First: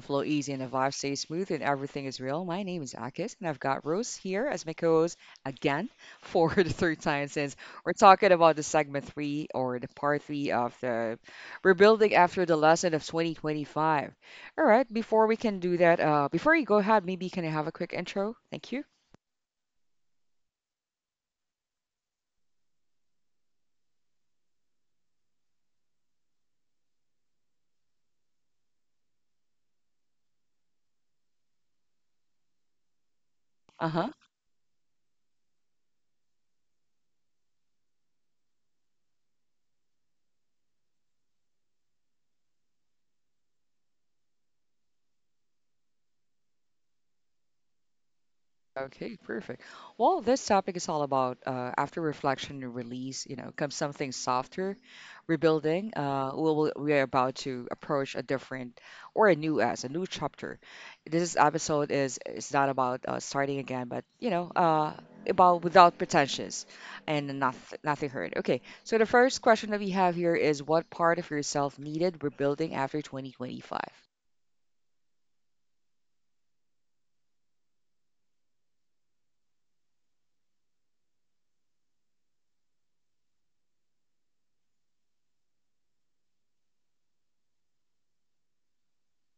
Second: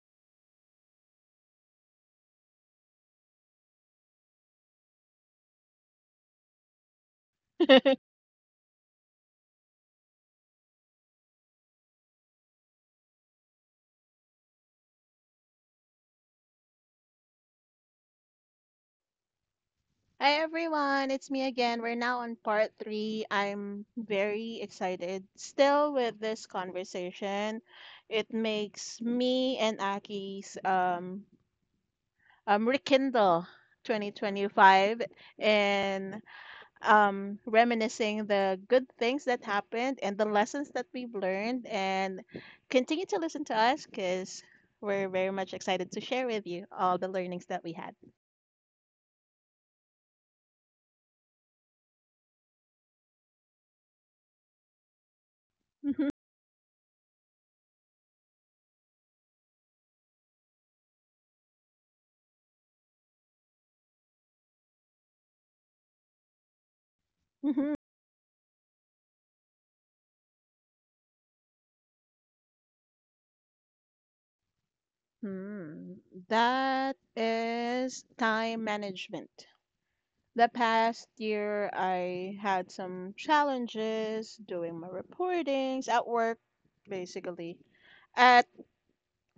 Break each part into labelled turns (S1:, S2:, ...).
S1: flow easy and the vibe stays smooth and everything is real. My name is Akis, and I've got Rose here as my co-host again for the third time since we're talking about the segment three or the part three of the rebuilding after the lesson of 2025. All right, before we can do that, before you go ahead, maybe can I have a quick intro? Thank you.
S2: Hi everyone, it's me again. We're now on part three. I'm very excited still with this conversation. It makes me and Aki's rekindle
S1: Uh-huh.
S2: 2025 and reminiscing the good things that happened and the lessons that we've learned, and continue to listen to us because we're very much excited to share with you all the learnings that we had.
S1: Okay, perfect. Well, this topic is all about after reflection and release, you know, comes something softer, rebuilding. We are about to approach a different or a new as a new chapter. This episode is not about starting again, but you know, about without pretensions and not, nothing hurt. Okay, so the first question that we have here is what part of yourself needed rebuilding after 2025?
S2: Hmm, that is time management. The past year, I had some challenges doing my reportings at work, basically. At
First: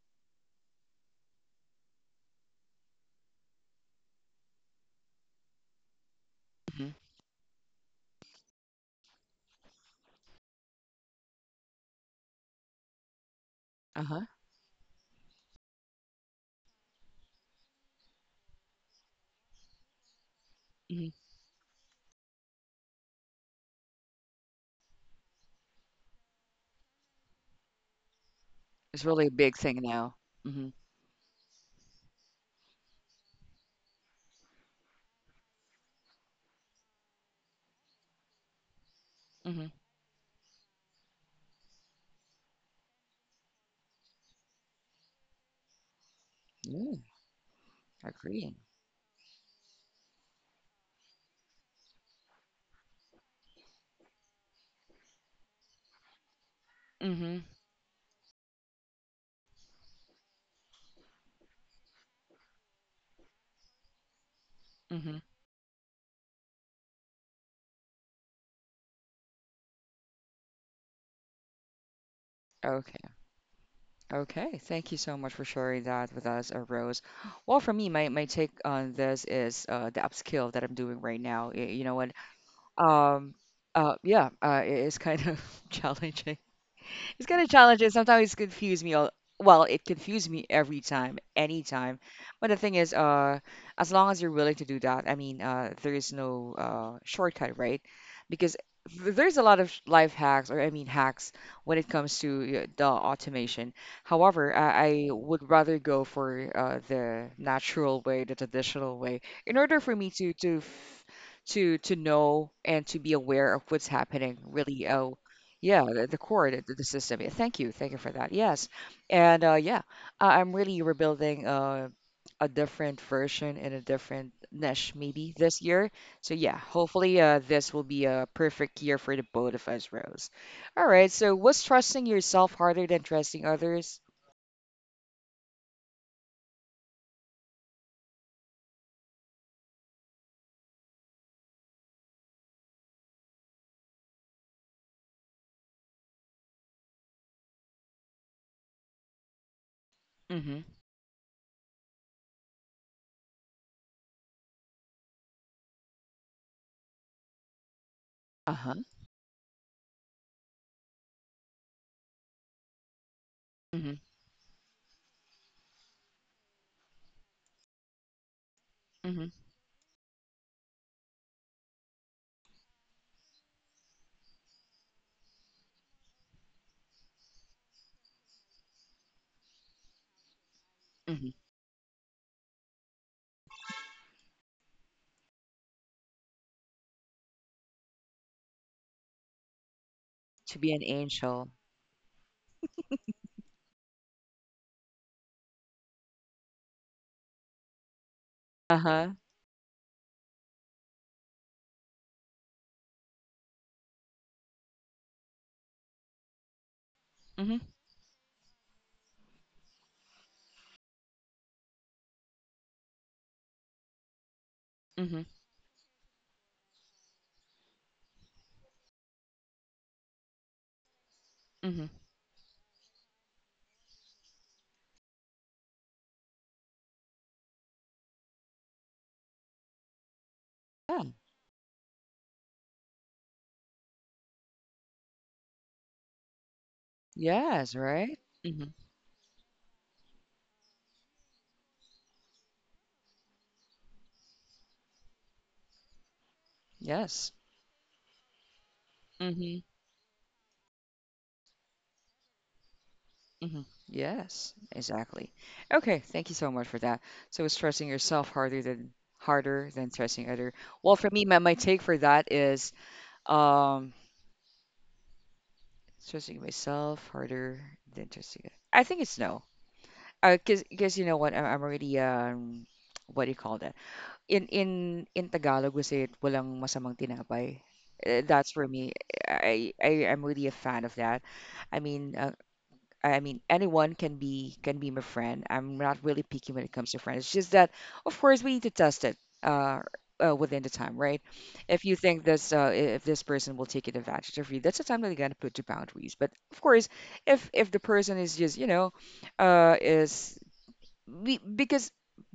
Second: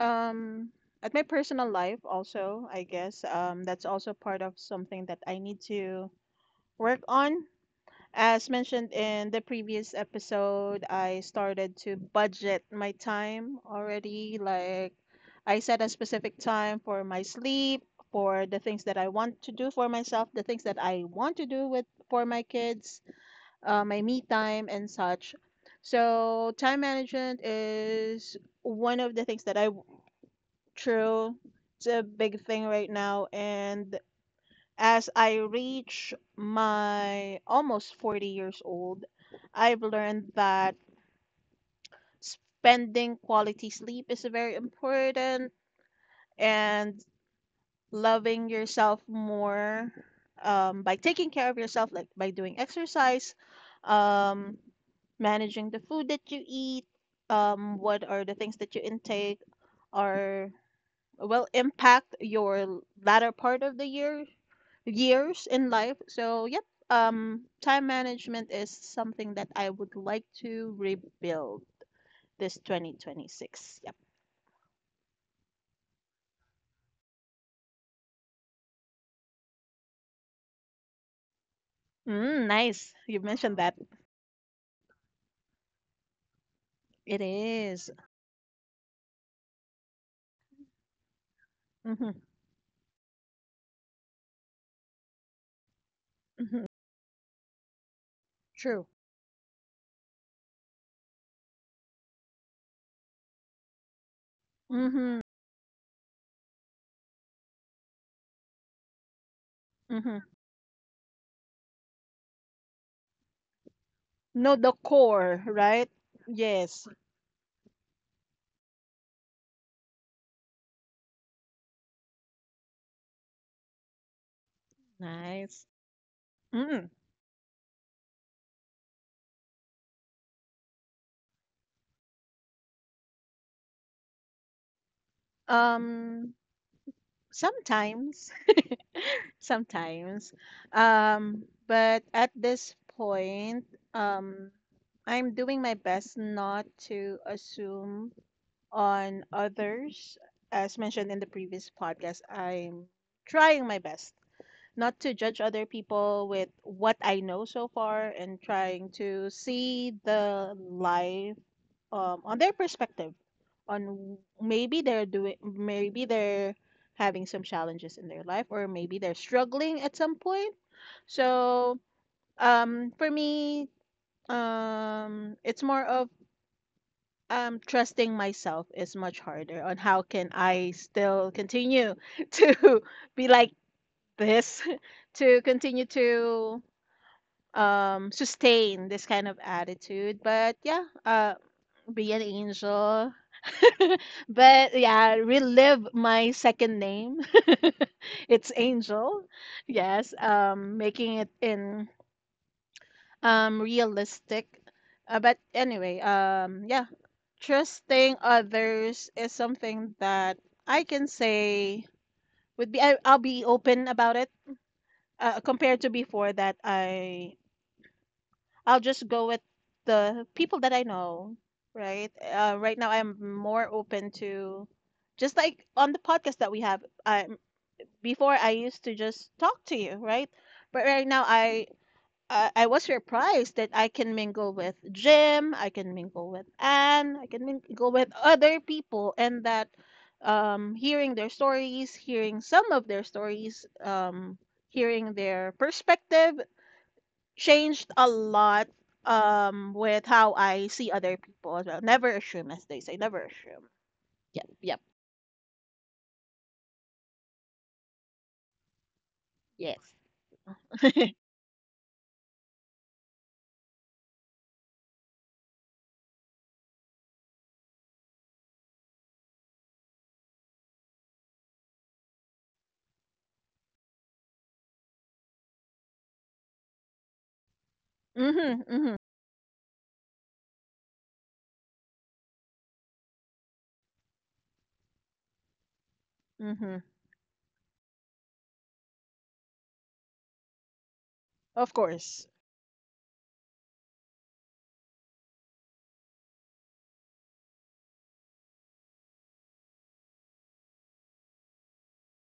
S2: um at my personal life also, I guess. That's also part of something that I need to
S1: Mm-hmm.
S2: work on. As mentioned in the previous episode, I started to budget my time
S1: Uh-huh.
S2: already. Like, I set a specific time for my sleep, for the things that I want to do for myself, the things that I
S1: hmm
S2: want to do with for my kids, my me time and such. So, time management is one
S1: It's
S2: of the
S1: really a
S2: things
S1: big
S2: that I
S1: thing now. Mm-hmm.
S2: true. It's a big thing right now, and as I reach my almost 40 years old, I've learned that spending quality sleep is very important,
S1: Mm-hmm.
S2: and loving
S1: Agreeing.
S2: yourself more by taking care of yourself, like by doing exercise, um, managing the food that you eat,
S1: Mm-hmm.
S2: what are the things that you intake, are will impact your latter part of the
S1: Mm-hmm.
S2: years in life. So, yep, time management is something that I would like to rebuild this
S1: Okay.
S2: 2026. Yep.
S1: Okay. Thank you so much for sharing that with us, Rose. Well, for me, my take on this is the upskill that I'm doing right now. You know what?
S2: Mm, nice. You
S1: Um,
S2: mentioned that.
S1: yeah, it is kind of challenging.
S2: It
S1: It's kind of
S2: is.
S1: challenging. Sometimes it confuse me. Well, it confused me every time, anytime.
S2: Mm-hmm,
S1: But the thing is, as long as you're willing to do that, I mean, there is no
S2: mm-hmm.
S1: shortcut, right? Because
S2: True.
S1: there's a lot of life hacks, or I mean, hacks when it comes to the automation. However, I
S2: Mm-hmm,
S1: would rather go for the natural way, the traditional way, in order for me
S2: mm-hmm.
S1: to know and to be aware of what's happening
S2: No, the
S1: really
S2: core,
S1: yeah,
S2: right?
S1: the core, the
S2: Yes.
S1: system. Yeah, thank you for that. Yes, and yeah, I'm really rebuilding a different version in a different niche maybe this
S2: Nice.
S1: year. So yeah,
S2: Mm.
S1: hopefully this will be a perfect year for the both of us, Rose. All right. So what's trusting yourself harder than trusting others?
S2: Um, sometimes sometimes. But at this point, um, I'm doing my best not to assume on others.
S1: Mm-hmm.
S2: As mentioned in the previous podcast, I'm trying my best not to judge other people with what I know so far, and
S1: Uh-huh.
S2: trying to see the life on their perspective on
S1: Mm-hmm.
S2: maybe they're doing, maybe they're having some challenges in their life, or maybe they're
S1: Mm-hmm.
S2: struggling at some point. So for me, it's more of trusting myself is much harder. On how can I
S1: Mm-hmm.
S2: still continue to be like this, to continue to sustain this kind of attitude, but
S1: To be an
S2: yeah,
S1: angel.
S2: be an angel. But yeah, relive my second name. It's
S1: Uh-huh.
S2: angel. Yes, making it in realistic, but anyway, yeah,
S1: Mm-hmm.
S2: trusting others is something that I can say would be I'll be open about it,
S1: Mm-hmm.
S2: compared to before that I'll just go with the people that I know,
S1: Mm-hmm.
S2: right? Right now, I'm more open to, just like on the podcast that we have. I Before I used to just talk to you, right? But
S1: Yeah.
S2: right now, I was surprised that I can mingle with Jim, I can mingle with Anne, I can
S1: Yes.
S2: mingle with
S1: Right.
S2: other
S1: Mm-hmm.
S2: people, and that hearing their stories, hearing some of their stories, hearing their perspective
S1: Yes.
S2: changed a lot,
S1: Mm-hmm.
S2: with how I see other people as well. Never assume, as they say, never
S1: hmm
S2: assume. Yep,
S1: Yes,
S2: yep,
S1: exactly. Okay, thank you so much for that. So stressing yourself harder than
S2: yes.
S1: stressing other. Well, for me, my take for that is um stressing myself harder than stressing. I think it's no. Cause you know what, I'm already what do you call that? In in Tagalog, we say it walang masamang tinapay. That's
S2: Mhm,
S1: for me.
S2: mhm,
S1: I am really a fan of that. I mean, uh, I mean, anyone can be my friend. I'm not really picky when it
S2: mhm.
S1: comes to friends. It's just that, of course, we need to test it uh, within the time, right?
S2: Of
S1: If you
S2: course.
S1: think this, if this person will take advantage of you, that's the time that you gotta put your boundaries. But of course, if the person is just, you know, is be, because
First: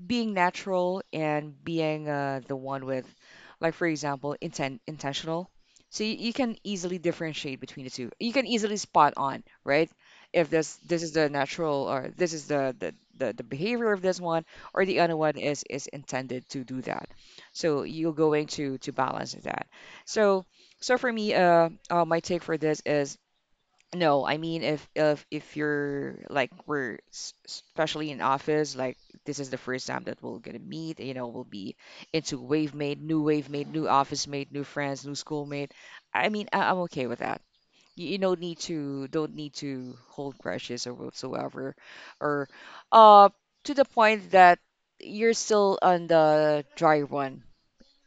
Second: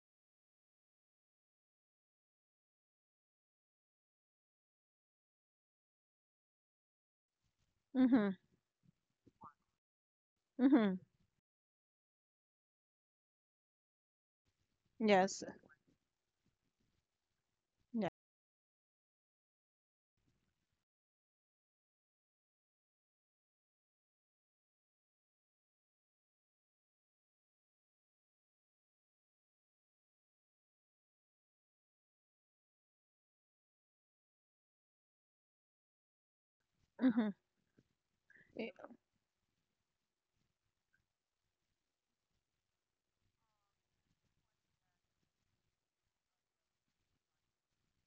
S1: being natural and being the one with, like for example, intentional. So you can easily differentiate between the two. You
S2: Mhm,
S1: can easily spot on, right? If
S2: mhm.
S1: this is the natural or this is the behavior of this one or the other one
S2: Yes.
S1: is intended to do that. So
S2: Yeah.
S1: you're going to balance that. So so for me, my take for this is no. I mean if you're like especially in office, like this is the first time that we're gonna meet, you know, we'll be into wave mate, new office mate, new friends, new schoolmate. I mean, I'm okay with
S2: Mhm.
S1: that. You don't need
S2: eh,
S1: to hold crushes or whatsoever, or uh to the point that you're still on the dry run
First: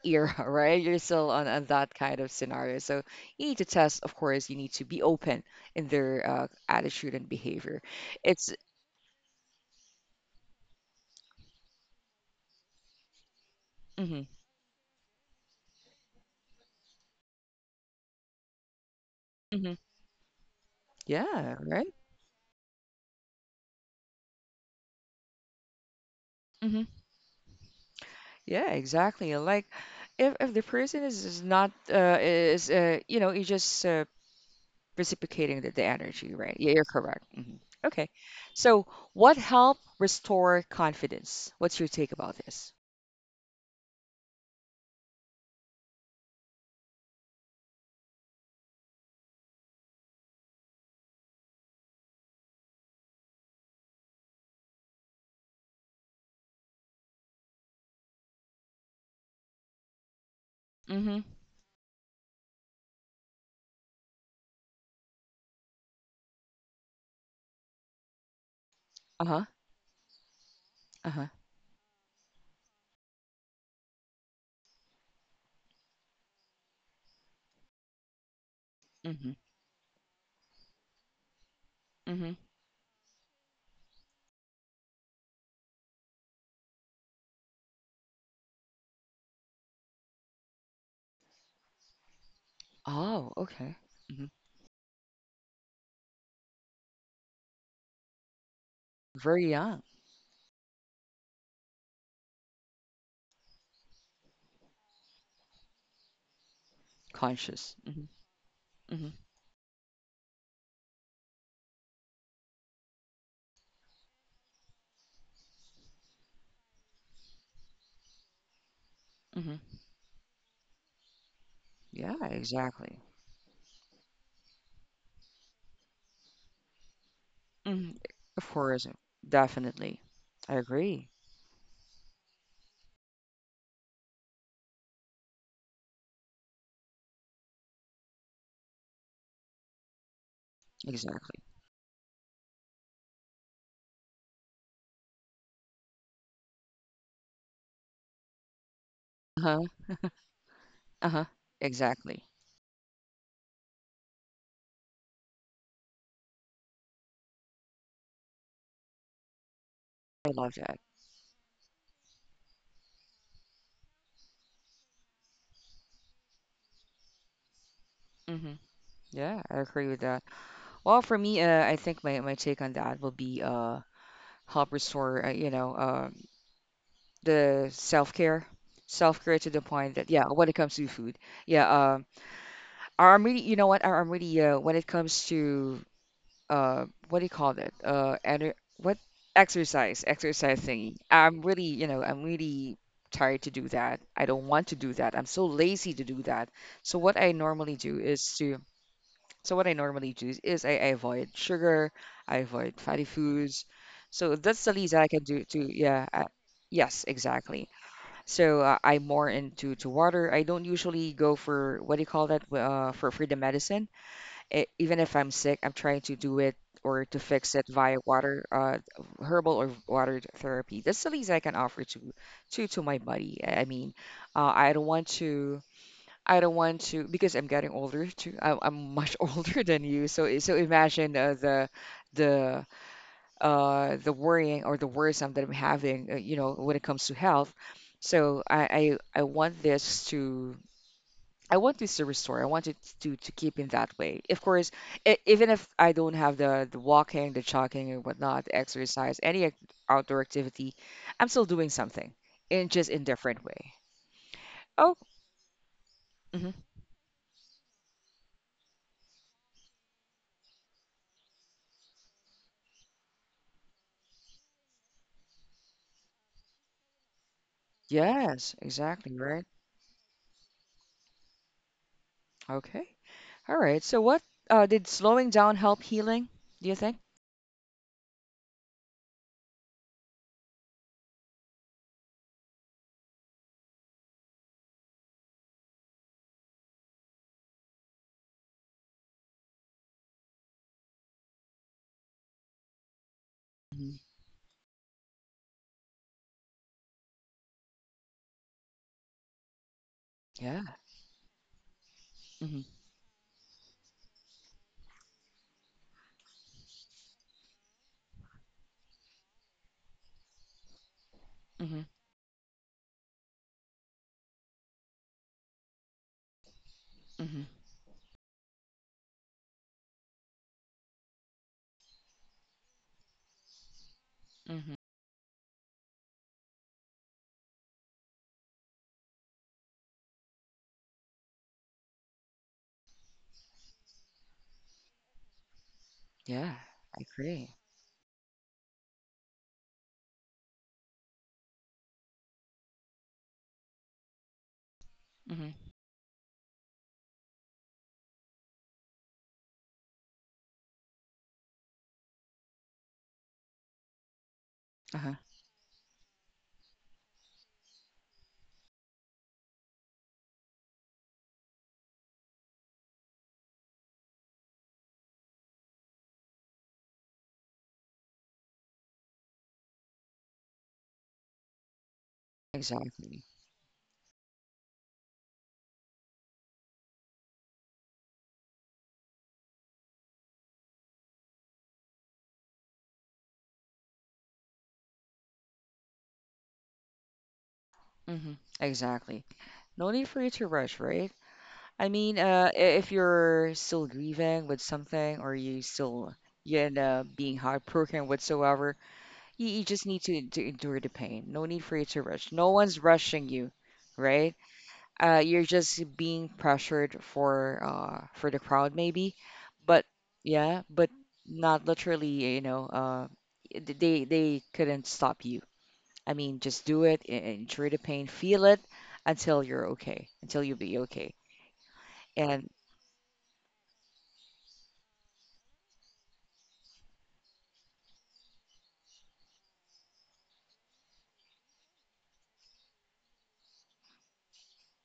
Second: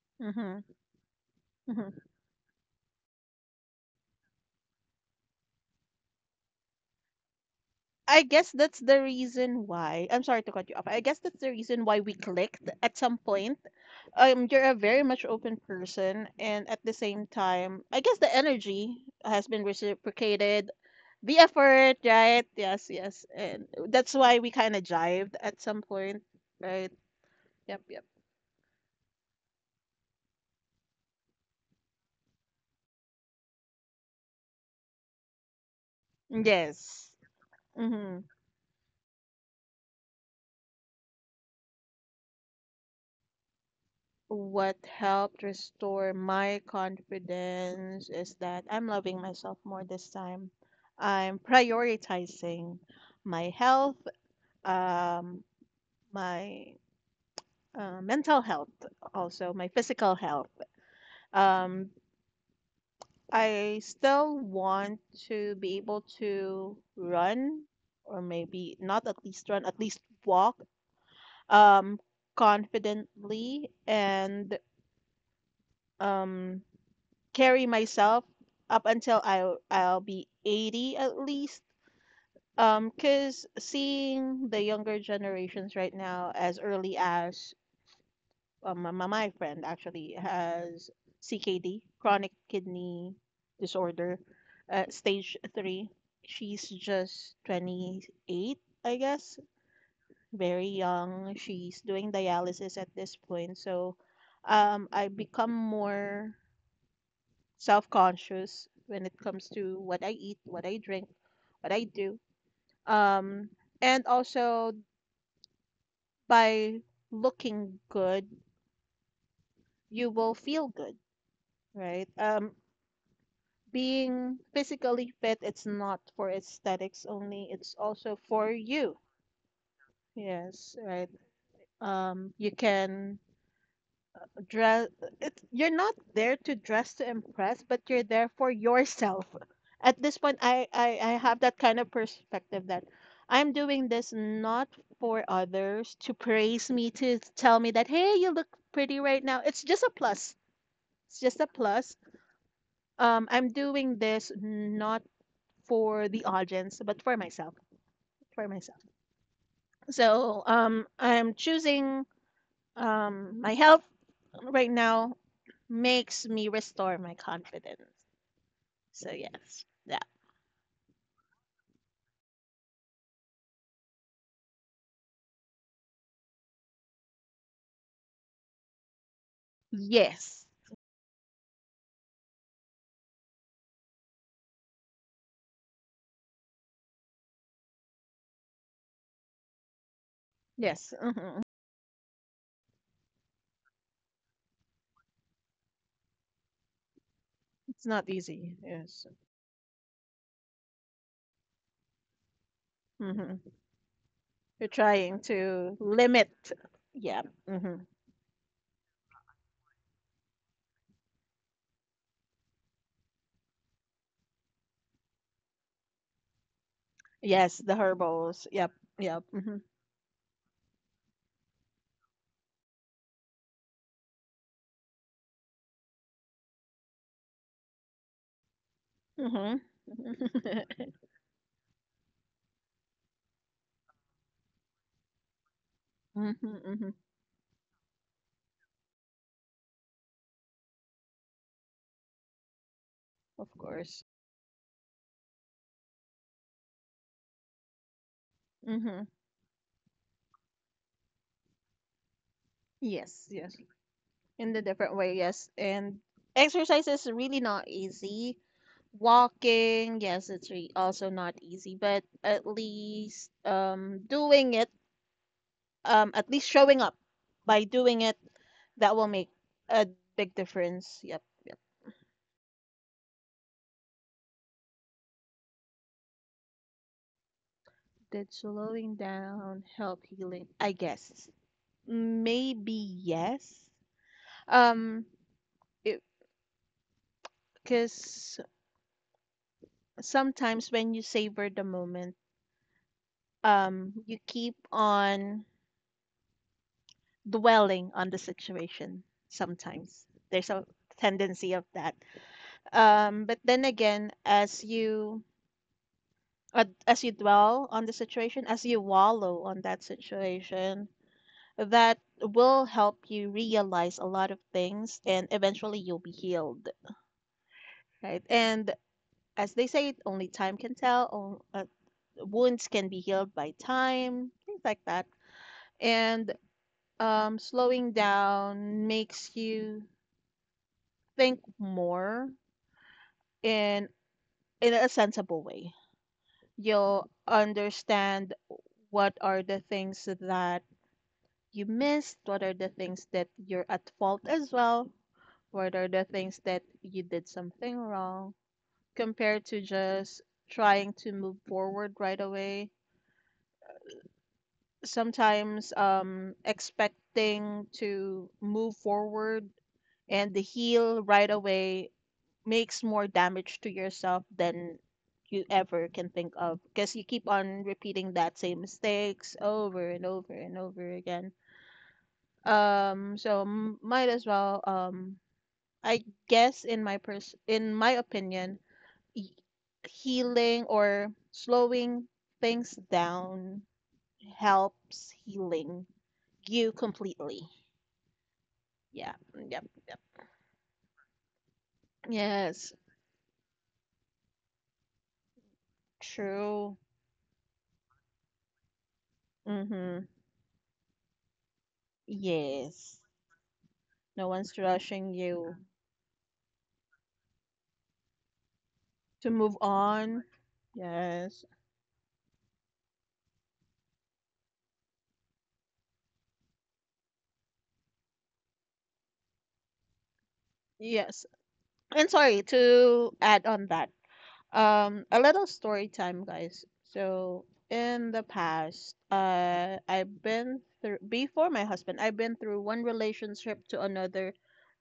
S1: era,
S2: Mhm.
S1: right? You're still on that
S2: Mhm.
S1: kind of scenario. So you need to test, of course, you need to be open in their attitude and behavior.
S2: I guess
S1: It's,
S2: that's the reason why. I'm sorry to cut you off. I guess that's the reason why we clicked at some point.
S1: hmm
S2: You're a very much open person, and at the same time, I guess the energy has been
S1: hmm
S2: reciprocated. The
S1: yeah, right?
S2: effort, right? Yes, yes. And that's why we kind of jived at some point,
S1: hmm
S2: right? Yep, yep.
S1: Yeah, exactly. Like, if the person is not is you know you just reciprocating the energy, right? Yeah, you're
S2: Yes.
S1: correct. Okay,
S2: Hmm.
S1: so what help restore confidence? What's your take about this?
S2: What helped restore my confidence is that I'm loving myself more this time. I'm prioritizing my health, um, my mental health, also my physical health.
S1: Mm-hmm.
S2: Um, I still want to be able to run, or maybe not at
S1: Uh-huh.
S2: least run, at least walk,
S1: Uh-huh.
S2: um, confidently and um, carry myself up until
S1: Mm-hmm.
S2: I'll be 80 at least.
S1: Mm-hmm.
S2: 'Cause seeing the younger generations right now as early as my friend actually has CKD, chronic kidney
S1: Oh, okay.
S2: disorder,
S1: Mm-hmm.
S2: stage three. She's just 28, I guess,
S1: Very young,
S2: very young. She's doing dialysis at this point. So I become more
S1: conscious.
S2: self conscious when
S1: Hmm
S2: it comes to what I eat, what I drink, what I do. Um, and also by looking good,
S1: hmm
S2: you will feel good, right?
S1: Yeah, exactly.
S2: Being physically fit, it's not for aesthetics only, it's
S1: hmm
S2: also
S1: Of
S2: for
S1: course,
S2: you.
S1: definitely. I
S2: Yes,
S1: agree.
S2: right. You can dress, it's, you're not there to dress to impress, but you're there for yourself. At this point, I
S1: Exactly.
S2: have that kind of perspective that I'm doing this not for others to praise me, to tell me that, hey, you look pretty right now.
S1: Uh-huh.
S2: It's just a plus. It's
S1: Uh-huh.
S2: just a plus.
S1: Exactly.
S2: I'm doing this not for the audience, but for myself, for myself.
S1: I
S2: So
S1: love that.
S2: I'm choosing my health right now makes me restore my confidence.
S1: hmm
S2: So
S1: Yeah, I
S2: yes,
S1: agree with
S2: yeah,
S1: that. Well, for me, I think my take on that will be help restore the self-care, self-care to the point that yeah, when
S2: yes,
S1: it comes to food, yeah, I'm really you know what I'm really when it comes to what do you call that ener- what exercise. Exercise thingy
S2: yes.
S1: I'm
S2: Hmm.
S1: really, you know, I'm really tired to do that. I don't want to do that. I'm so lazy to do that. so what i normally
S2: It's
S1: do
S2: not
S1: is
S2: easy.
S1: to
S2: Yes,
S1: so what I normally do is, I avoid sugar, I avoid fatty
S2: hmm.
S1: foods, so that's
S2: You're
S1: the least I can
S2: trying
S1: do to
S2: to
S1: yeah.
S2: limit.
S1: Yes,
S2: Yeah.
S1: exactly.
S2: Hmm.
S1: So I'm more into to water. I don't usually go for what do you call that, for the medicine. Even if I'm sick, I'm trying to do it or to fix
S2: Yes,
S1: it
S2: the
S1: via water,
S2: herbals. Yep. Yep.
S1: herbal
S2: Hmm.
S1: or water therapy. That's the least I can offer to my body. I mean, I don't want to. I don't want to because I'm getting older too. I'm much
S2: Hmm.
S1: older than you, so so imagine the the worrying or the worrisome that I'm having,
S2: Hmm.
S1: you know, when it
S2: Hmm.
S1: comes to health. So I want this to I want this to restore. I want it to
S2: Of
S1: keep in that
S2: course.
S1: way. Of course, even if I don't have the walking, the jogging, and whatnot, the
S2: Hmm.
S1: exercise, outdoor activity, I'm still doing something in just in
S2: Yes.
S1: different
S2: Yes.
S1: way.
S2: In the
S1: Oh,
S2: different way, yes. And
S1: mhm.
S2: exercise is really not easy. Walking, yes, it's re also not easy, but at least doing it, at least showing up by doing it,
S1: Yes,
S2: that will
S1: exactly
S2: make
S1: right.
S2: a big difference. Yep, yep.
S1: Okay, all right. So, what did slowing down help healing? Do you think?
S2: Did slowing down help healing? I guess. Maybe yes. Um, because sometimes when you savor the moment,
S1: hmm
S2: you keep on dwelling on the situation sometimes. There's
S1: Yeah.
S2: a tendency of that.
S1: hmm
S2: But then again, as you as you dwell on the situation, as you wallow on that situation,
S1: hmm
S2: that will help you realize a lot of things and eventually you'll be healed,
S1: hmm
S2: right? And as they say, only time can tell, wounds can be healed by time, things
S1: hmm
S2: like that. And slowing down makes you think more in in a sensible way.
S1: Yeah, I
S2: You'll
S1: agree.
S2: understand what are the things that you missed, what are the things that you're at fault as well,
S1: hmm
S2: what are the things that you did something wrong, compared to just trying to move forward right away.
S1: Uh-huh.
S2: Sometimes expecting to move forward and heal right away makes more damage to yourself than you ever can think of, because you keep on repeating that same mistakes over and over and over again.
S1: Exactly.
S2: Might as well, I guess in my in my opinion, y- healing or slowing things down helps healing you completely.
S1: hmm
S2: Yeah,
S1: Exactly.
S2: yep, yep,
S1: No
S2: yep.
S1: need for you to rush, right? I mean,
S2: Yes,
S1: if you're still grieving with something or you still, you
S2: true.
S1: know, being heartbroken whatsoever, you just need
S2: Mhm.
S1: to endure the pain. No need for you to rush. No one's
S2: Yes.
S1: rushing you,
S2: No
S1: right?
S2: one's rushing
S1: You're
S2: you
S1: just being pressured for the crowd maybe,
S2: to move
S1: but
S2: on.
S1: yeah, but
S2: Yes.
S1: not literally, you know, they couldn't stop you. I mean, just do it, endure the pain, feel it until you're okay, until you'll be okay.
S2: Yes. And sorry
S1: And
S2: to add on that. A little story time, guys. So in the past, I've been through before my husband, I've been through one relationship to another,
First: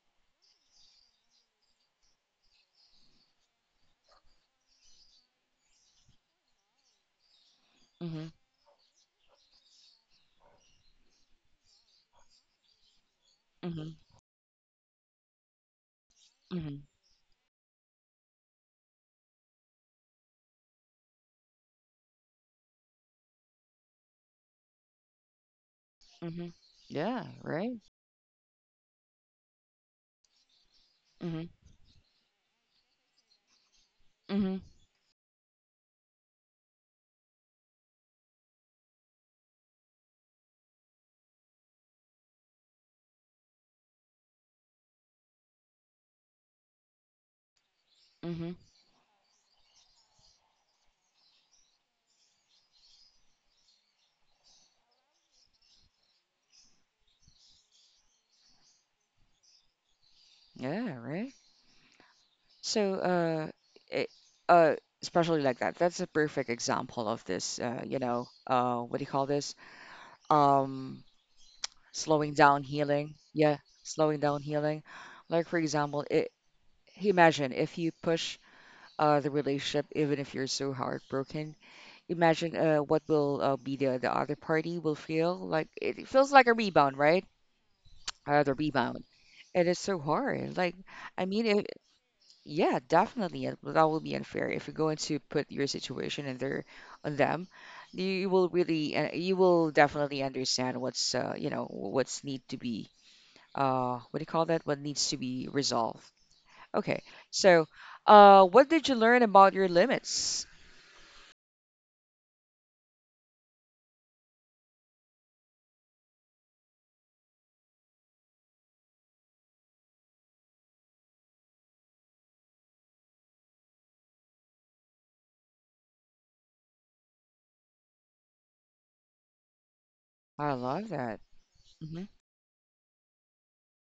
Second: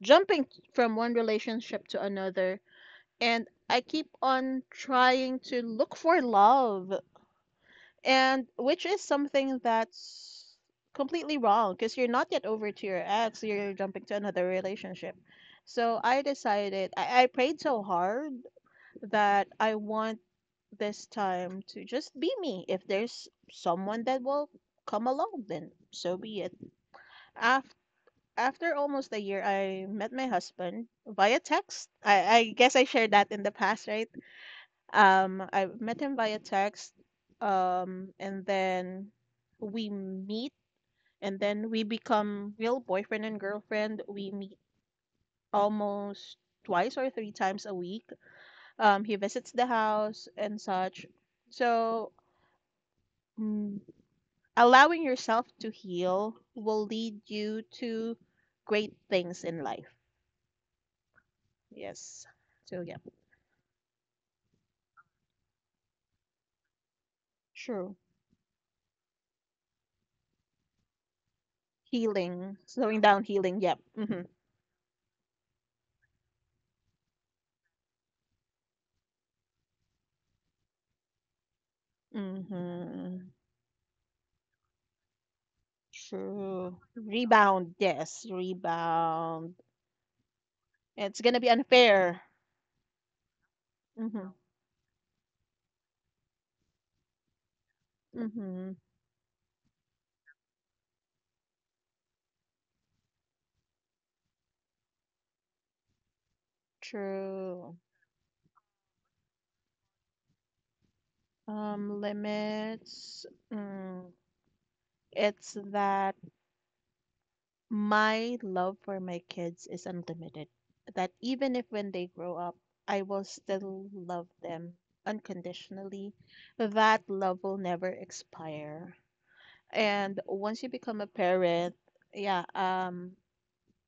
S2: jumping from one relationship to another, and I keep on trying to look for love.
S1: mhm.
S2: And which is something that's completely wrong, because you're not yet over to your ex, you're
S1: Mhm.
S2: jumping to another relationship. So I
S1: Mhm.
S2: decided, I prayed so hard that I want this time to just be me. If there's someone that will come along, then so be
S1: Mhm.
S2: it.
S1: Yeah.
S2: After
S1: Right.
S2: After almost a year, I met my husband via
S1: Mhm.
S2: text. I guess I shared that in the past, right?
S1: Mhm.
S2: I met him via text, and then we meet, and then we become real boyfriend and girlfriend. We meet almost twice or three times a week.
S1: Mhm.
S2: He visits the house and such. So, mm, allowing yourself to heal will lead you to great things in life.
S1: Yeah. Right.
S2: Yes. So,
S1: So,
S2: yeah.
S1: it, uh, especially like that. That's a perfect example of this.
S2: True.
S1: You know, what do you call this? Um, slowing
S2: Healing,
S1: down
S2: slowing
S1: healing.
S2: down
S1: Yeah,
S2: healing. Yep.
S1: slowing
S2: Mm-hmm.
S1: down healing. Like for example, it. Imagine if you push the relationship, even if you're so heartbroken. Imagine what
S2: Mm-hmm.
S1: will be the other party will feel like. It feels like a
S2: True.
S1: rebound, right?
S2: Rebound, yes,
S1: Uh, the rebound.
S2: rebound.
S1: It is so hard. Like,
S2: It's
S1: I
S2: gonna
S1: mean,
S2: be unfair.
S1: yeah, definitely, that will be
S2: Mm-hmm.
S1: unfair if you're going to put your situation in their on them. You will
S2: Mm-hmm.
S1: really, you will definitely understand what's, you know, what's need to be, what do you call that? What needs to be resolved. Okay, so,
S2: True.
S1: what did you learn about your limits?
S2: Limits. Mm, it's that my love for my kids is unlimited. That even if when they grow up, I will still love them unconditionally. That love will never expire. And
S1: I
S2: once you
S1: love
S2: become a
S1: that.
S2: parent,
S1: Mm-hmm.
S2: yeah,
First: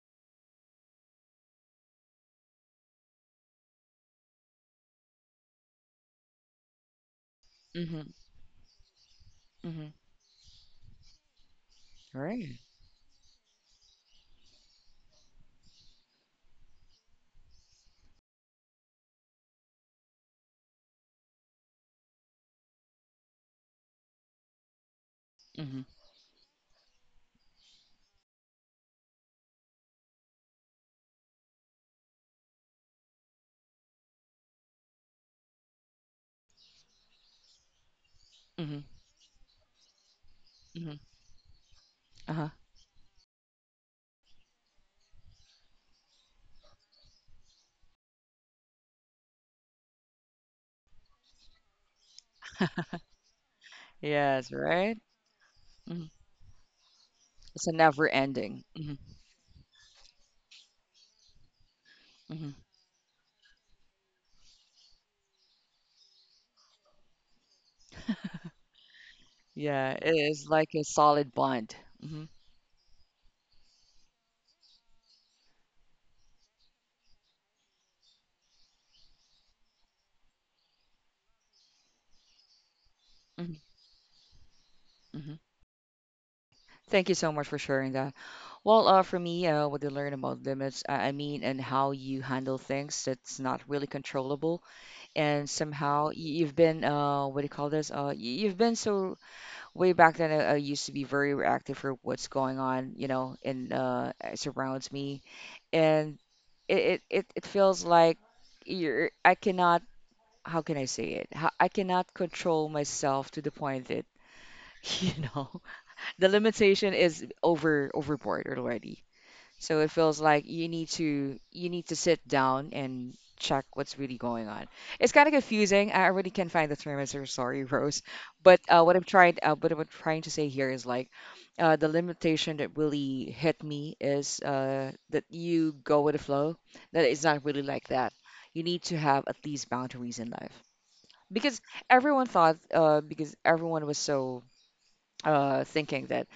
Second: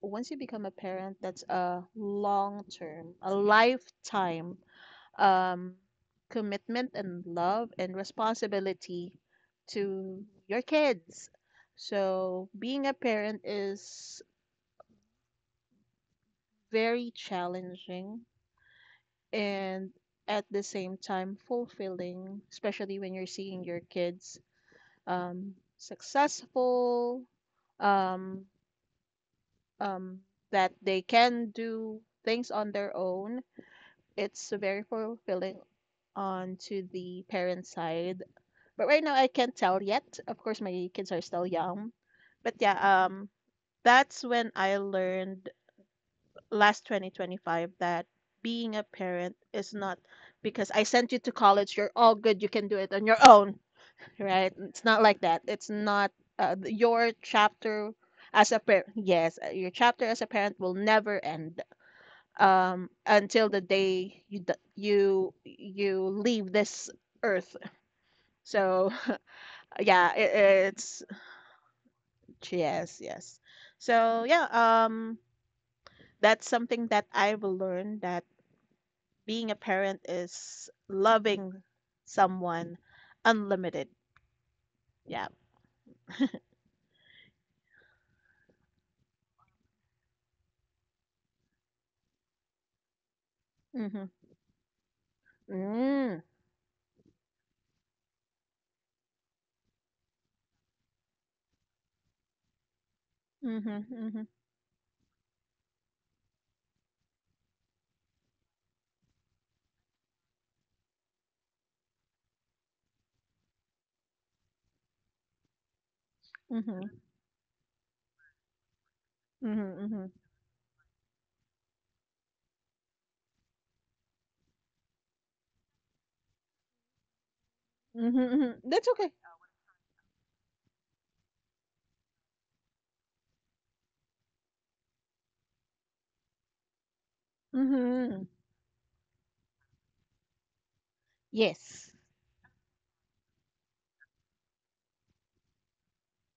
S2: once you become a parent, that's a long term, a lifetime um, commitment and love and
S1: Mm-hmm.
S2: responsibility
S1: Mm-hmm.
S2: to your kids. So,
S1: Right.
S2: being a parent is very challenging and at the same time fulfilling, especially when you're seeing your kids
S1: Mm-hmm.
S2: successful, um, um, that they can do things on their own, it's very fulfilling on to the parent side.
S1: Mm-hmm.
S2: But right now I can't tell yet. Of course my
S1: Mm-hmm.
S2: kids are still young.
S1: Uh-huh.
S2: But yeah, that's when I learned last 2025 that being a parent is not because I sent you to college, you're all good, you can do it on your own,
S1: Yes.
S2: right? It's
S1: Right.
S2: not like that. It's
S1: Mm-hmm.
S2: not your
S1: It's a
S2: chapter
S1: never
S2: as a
S1: ending.
S2: parent.
S1: Mm-hmm.
S2: Yes, your chapter as a parent will never end,
S1: hmm
S2: until the day you you you leave this earth. So
S1: Yeah, it
S2: yeah,
S1: is like a
S2: it's
S1: solid bond. hmm
S2: yes, yes. So yeah, that's something that I've learned, that being a parent is loving someone
S1: hmm
S2: unlimited. Yeah.
S1: hmm Thank you so much for sharing that. Well, for me, what I learn about limits, I mean, and how you handle things that's not really
S2: Mm-hmm.
S1: controllable, and somehow
S2: Mm.
S1: you've been, what do you call this? You've been so way back then. I used to be very reactive for what's going on, you know, and
S2: Mm-hmm. Mm-hmm.
S1: it surrounds me, and it feels like you're I cannot. How can I say it? How, I cannot control myself to the point that, you know, the
S2: Mm-hmm.
S1: limitation is overboard already.
S2: Mm-hmm.
S1: So
S2: Mm-hmm.
S1: it
S2: Mm-hmm.
S1: feels like you need to sit down and check what's really going on. It's kind of confusing. I really can't find the term. I'm so sorry, Rose.
S2: Mm-hmm. Mm-hmm.
S1: But
S2: Mm-hmm. That's okay.
S1: what I'm trying to say here is like the limitation that really hit me is that you go with the flow. That it's not really like
S2: Mm-hmm.
S1: that.
S2: Mm-hmm.
S1: You need to have at least boundaries in life because
S2: Yes.
S1: everyone thought because everyone was so thinking that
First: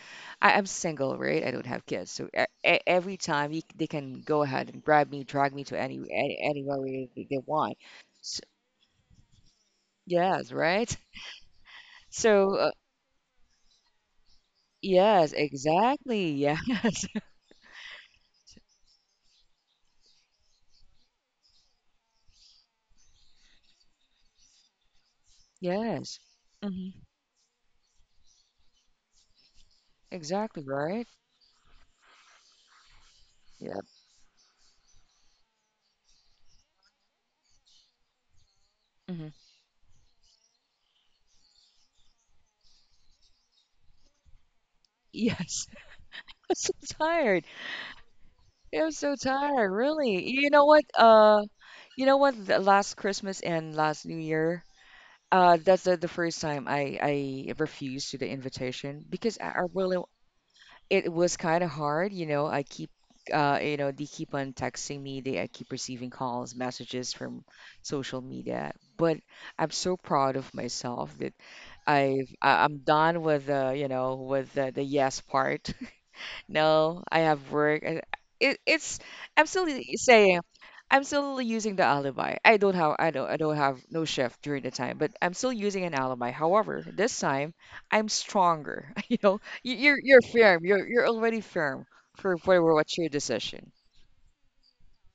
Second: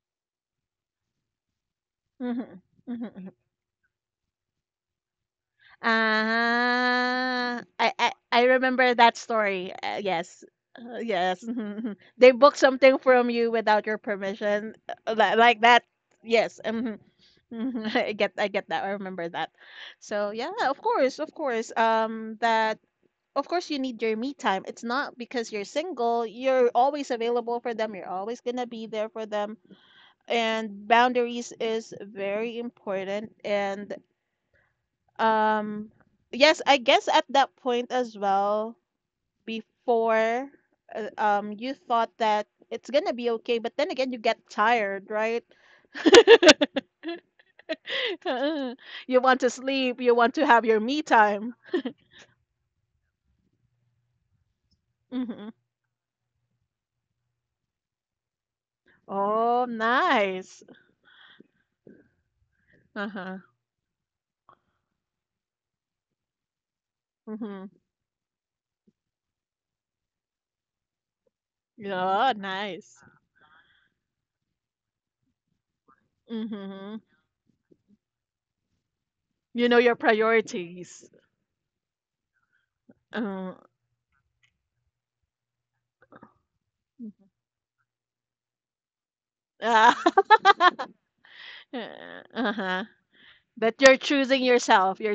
S1: I'm single, right? I don't have kids, so
S2: Mm-hmm.
S1: every
S2: Mm-hmm.
S1: time they can go ahead and grab me, drag me to any, anywhere they
S2: Ah,
S1: want.
S2: I, I
S1: So,
S2: I remember that story. Yes,
S1: yes, right?
S2: uh, yes. Mhm, mhm. They book
S1: So
S2: something from you without your permission, uh,
S1: yes,
S2: li- like that.
S1: exactly.
S2: Yes,
S1: Yes,
S2: mhm, mhm, I get that. I remember that. So yeah, of course. That of course you need your me time. It's not because you're
S1: yes.
S2: single. You're
S1: Hmm.
S2: always available for them. You're always gonna be there for them.
S1: Exactly
S2: And
S1: right.
S2: boundaries is very important.
S1: Yep.
S2: And um, yes, I guess at that point as well,
S1: Hmm.
S2: before, you thought that it's gonna be okay, but then again, you get tired, right?
S1: Yes, I'm so tired. I'm so
S2: You want to
S1: tired,
S2: sleep, you
S1: really.
S2: want to
S1: You know
S2: have your
S1: what?
S2: me
S1: Uh,
S2: time.
S1: you know what? The last Christmas and last New Year,
S2: Hmm.
S1: That's the first time I refused to the invitation because I
S2: Oh,
S1: really
S2: nice.
S1: it was kind of hard. I keep
S2: Uh-huh.
S1: they keep on texting me. They I keep receiving calls, messages from
S2: Mm-hmm.
S1: social media. But I'm so proud of myself that I've
S2: Yeah,
S1: I, I'm
S2: nice.
S1: done with the you know with the yes part.
S2: Mm-hmm.
S1: No, I have work. I- It, it's I'm still
S2: You know
S1: y-
S2: your
S1: saying I'm
S2: priorities.
S1: still using the alibi. I don't have
S2: Uh,
S1: no shift during the time, but I'm still using an alibi. However, this time I'm stronger. You know, you,
S2: uh-huh.
S1: you're you're firm. You're already firm for what's your decision.
S2: That you're choosing yourself. You're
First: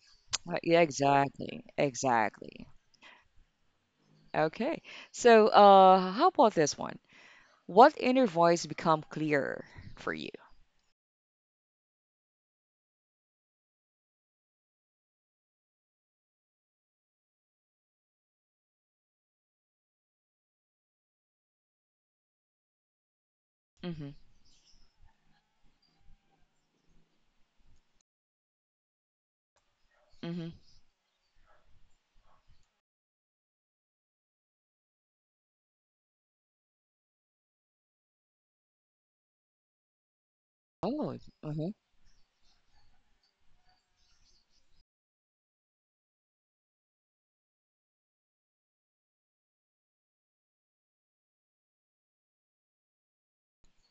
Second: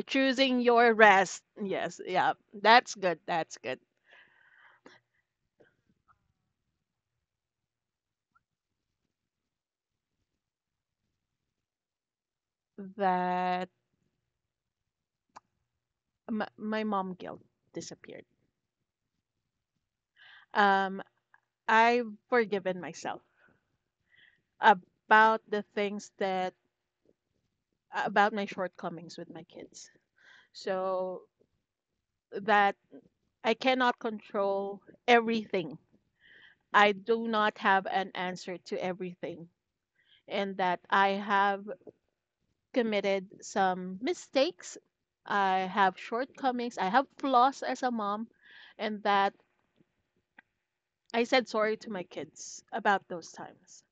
S2: choosing
S1: Yeah,
S2: your rest.
S1: exactly,
S2: Yes. Yeah.
S1: exactly.
S2: That's good. That's good.
S1: Okay, so how about this one? What inner voice become clearer for you?
S2: That my mom guilt disappeared. Um, I've forgiven myself
S1: Mm-hmm.
S2: about the things that about my shortcomings with my kids.
S1: Mm-hmm.
S2: So that I cannot control everything. I do not have an answer to everything, and that I
S1: Oh.
S2: have
S1: Mm-hmm.
S2: committed some mistakes. I have shortcomings. I have flaws as a mom, and that I said sorry to my kids about those times.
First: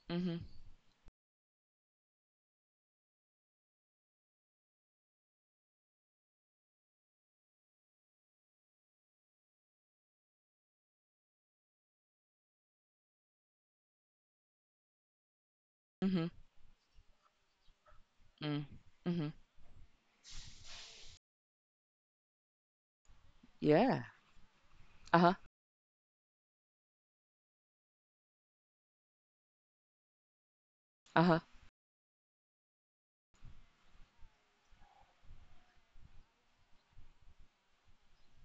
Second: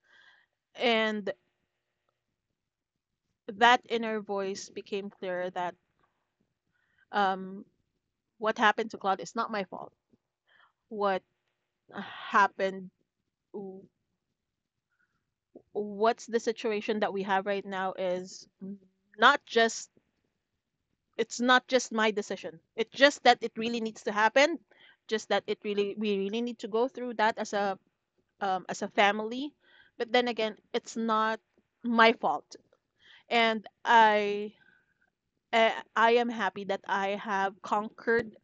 S2: And that inner voice became clear that um, what happened to Cloud is not my fault. What happened,
S1: Mm-hmm.
S2: what's the situation that we have right now is
S1: Mm. Mhm.
S2: not just, it's not just my decision. It's just that it really needs
S1: Yeah.
S2: to happen just
S1: Uh-huh.
S2: that it really we really need to go through that as a family. But then again, it's not
S1: Uh-huh.
S2: my fault. And I am happy that I have conquered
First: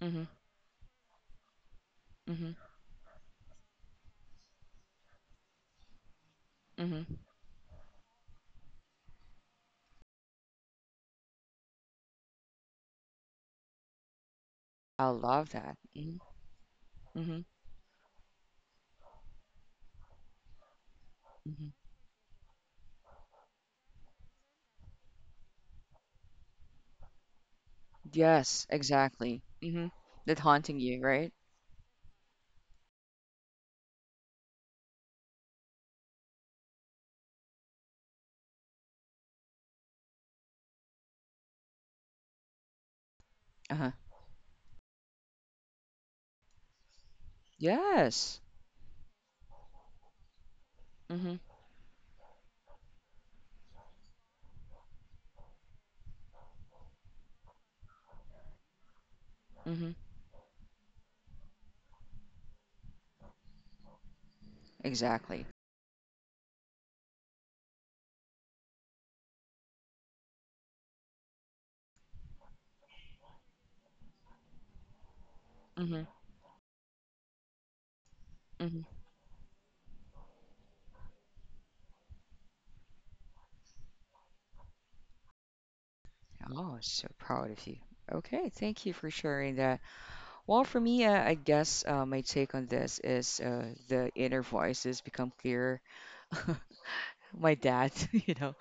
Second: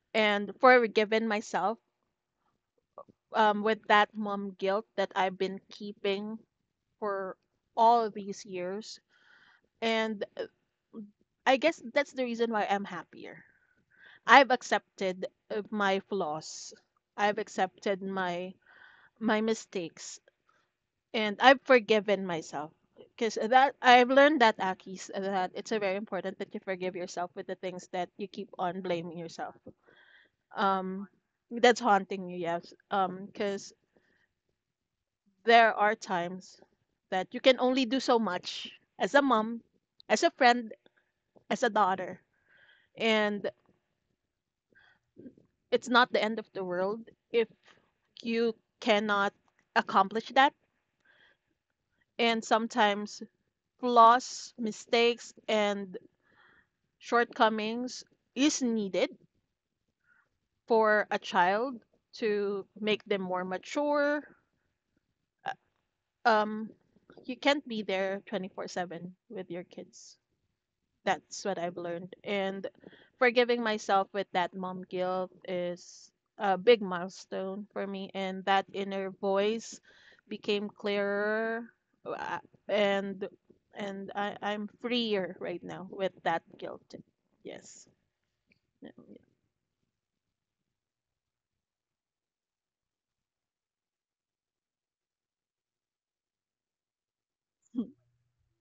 S1: Mhm.
S2: and forgiven myself
S1: Mhm.
S2: with that mom guilt that I've been keeping
S1: Mhm.
S2: for all these years. And I guess that's the reason why I'm happier. I've
S1: I
S2: accepted
S1: love that.
S2: my
S1: Mhm.
S2: flaws. I've
S1: Mhm.
S2: accepted my mistakes and I've
S1: Mhm.
S2: forgiven myself because that I've learned that Akis that it's a very important that you forgive yourself with the things that you keep
S1: Yes,
S2: on blaming
S1: exactly.
S2: yourself.
S1: Mhm. That haunting you,
S2: Um,
S1: right?
S2: that's haunting you, yes. Because there are times that you can only do so much as a mom, as a friend, as a daughter, and
S1: Uh-huh.
S2: it's not the end of the world if
S1: Yes.
S2: you cannot accomplish that.
S1: Mhm.
S2: And sometimes flaws, mistakes, and shortcomings is needed
S1: Mhm.
S2: for a child to make them more mature.
S1: Exactly.
S2: Uh, Um, you can't be there 24/7 with your kids. That's what I've learned. And forgiving myself with that mom guilt
S1: Mhm.
S2: is a big milestone for me. And that
S1: Mhm.
S2: inner voice became clearer, uh, and and I'm freer right now with that
S1: Oh,
S2: guilt.
S1: so proud of you.
S2: Yes.
S1: Okay, thank you for sharing that. Well, for me, I guess my take on this is the inner voices become clearer. My dad, you know,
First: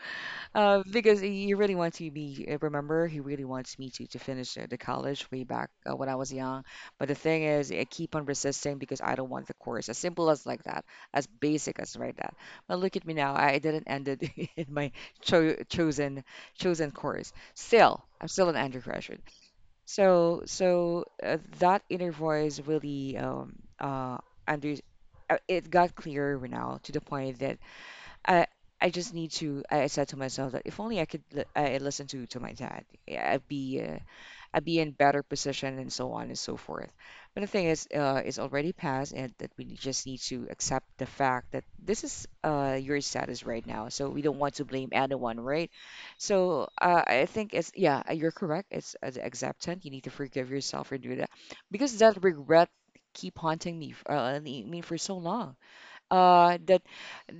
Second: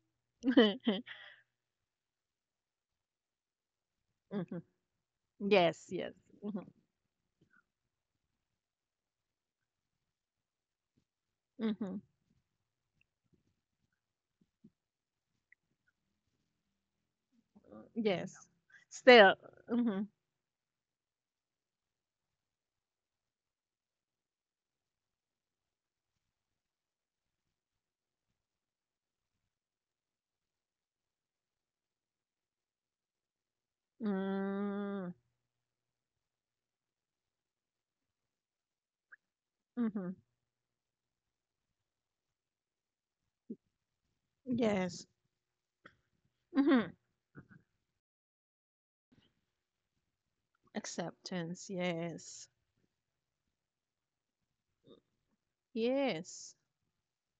S1: Uh,
S2: Mhm.
S1: because he really wants to be, remember, he really wants me to finish the college way back
S2: Yes,
S1: when
S2: yes.
S1: I was
S2: Hmm.
S1: young. But the thing is, I keep on resisting because I don't want the course. As simple as like that, as basic
S2: Hmm.
S1: as right that. But look at me now, I didn't end it in my cho chosen chosen course. Still, I'm
S2: Yes.
S1: still an undergraduate.
S2: Still. Hmm.
S1: So that inner voice really uh under it got clearer now to the point that I I just need to. I said to myself that if only I could li- I listen to my dad, yeah, I'd be in
S2: Mm.
S1: better position and so on and so forth. But the thing is, it's already passed and that we just
S2: Hmm.
S1: need to accept the fact that this is your status right now. So we don't want to blame
S2: Yes.
S1: anyone, right? So
S2: Hmm.
S1: I think it's yeah, you're correct. It's as acceptance. You need to forgive yourself for doing that
S2: Acceptance.
S1: because that
S2: Yes.
S1: regret keep haunting me, for so long
S2: Yes.
S1: uh, that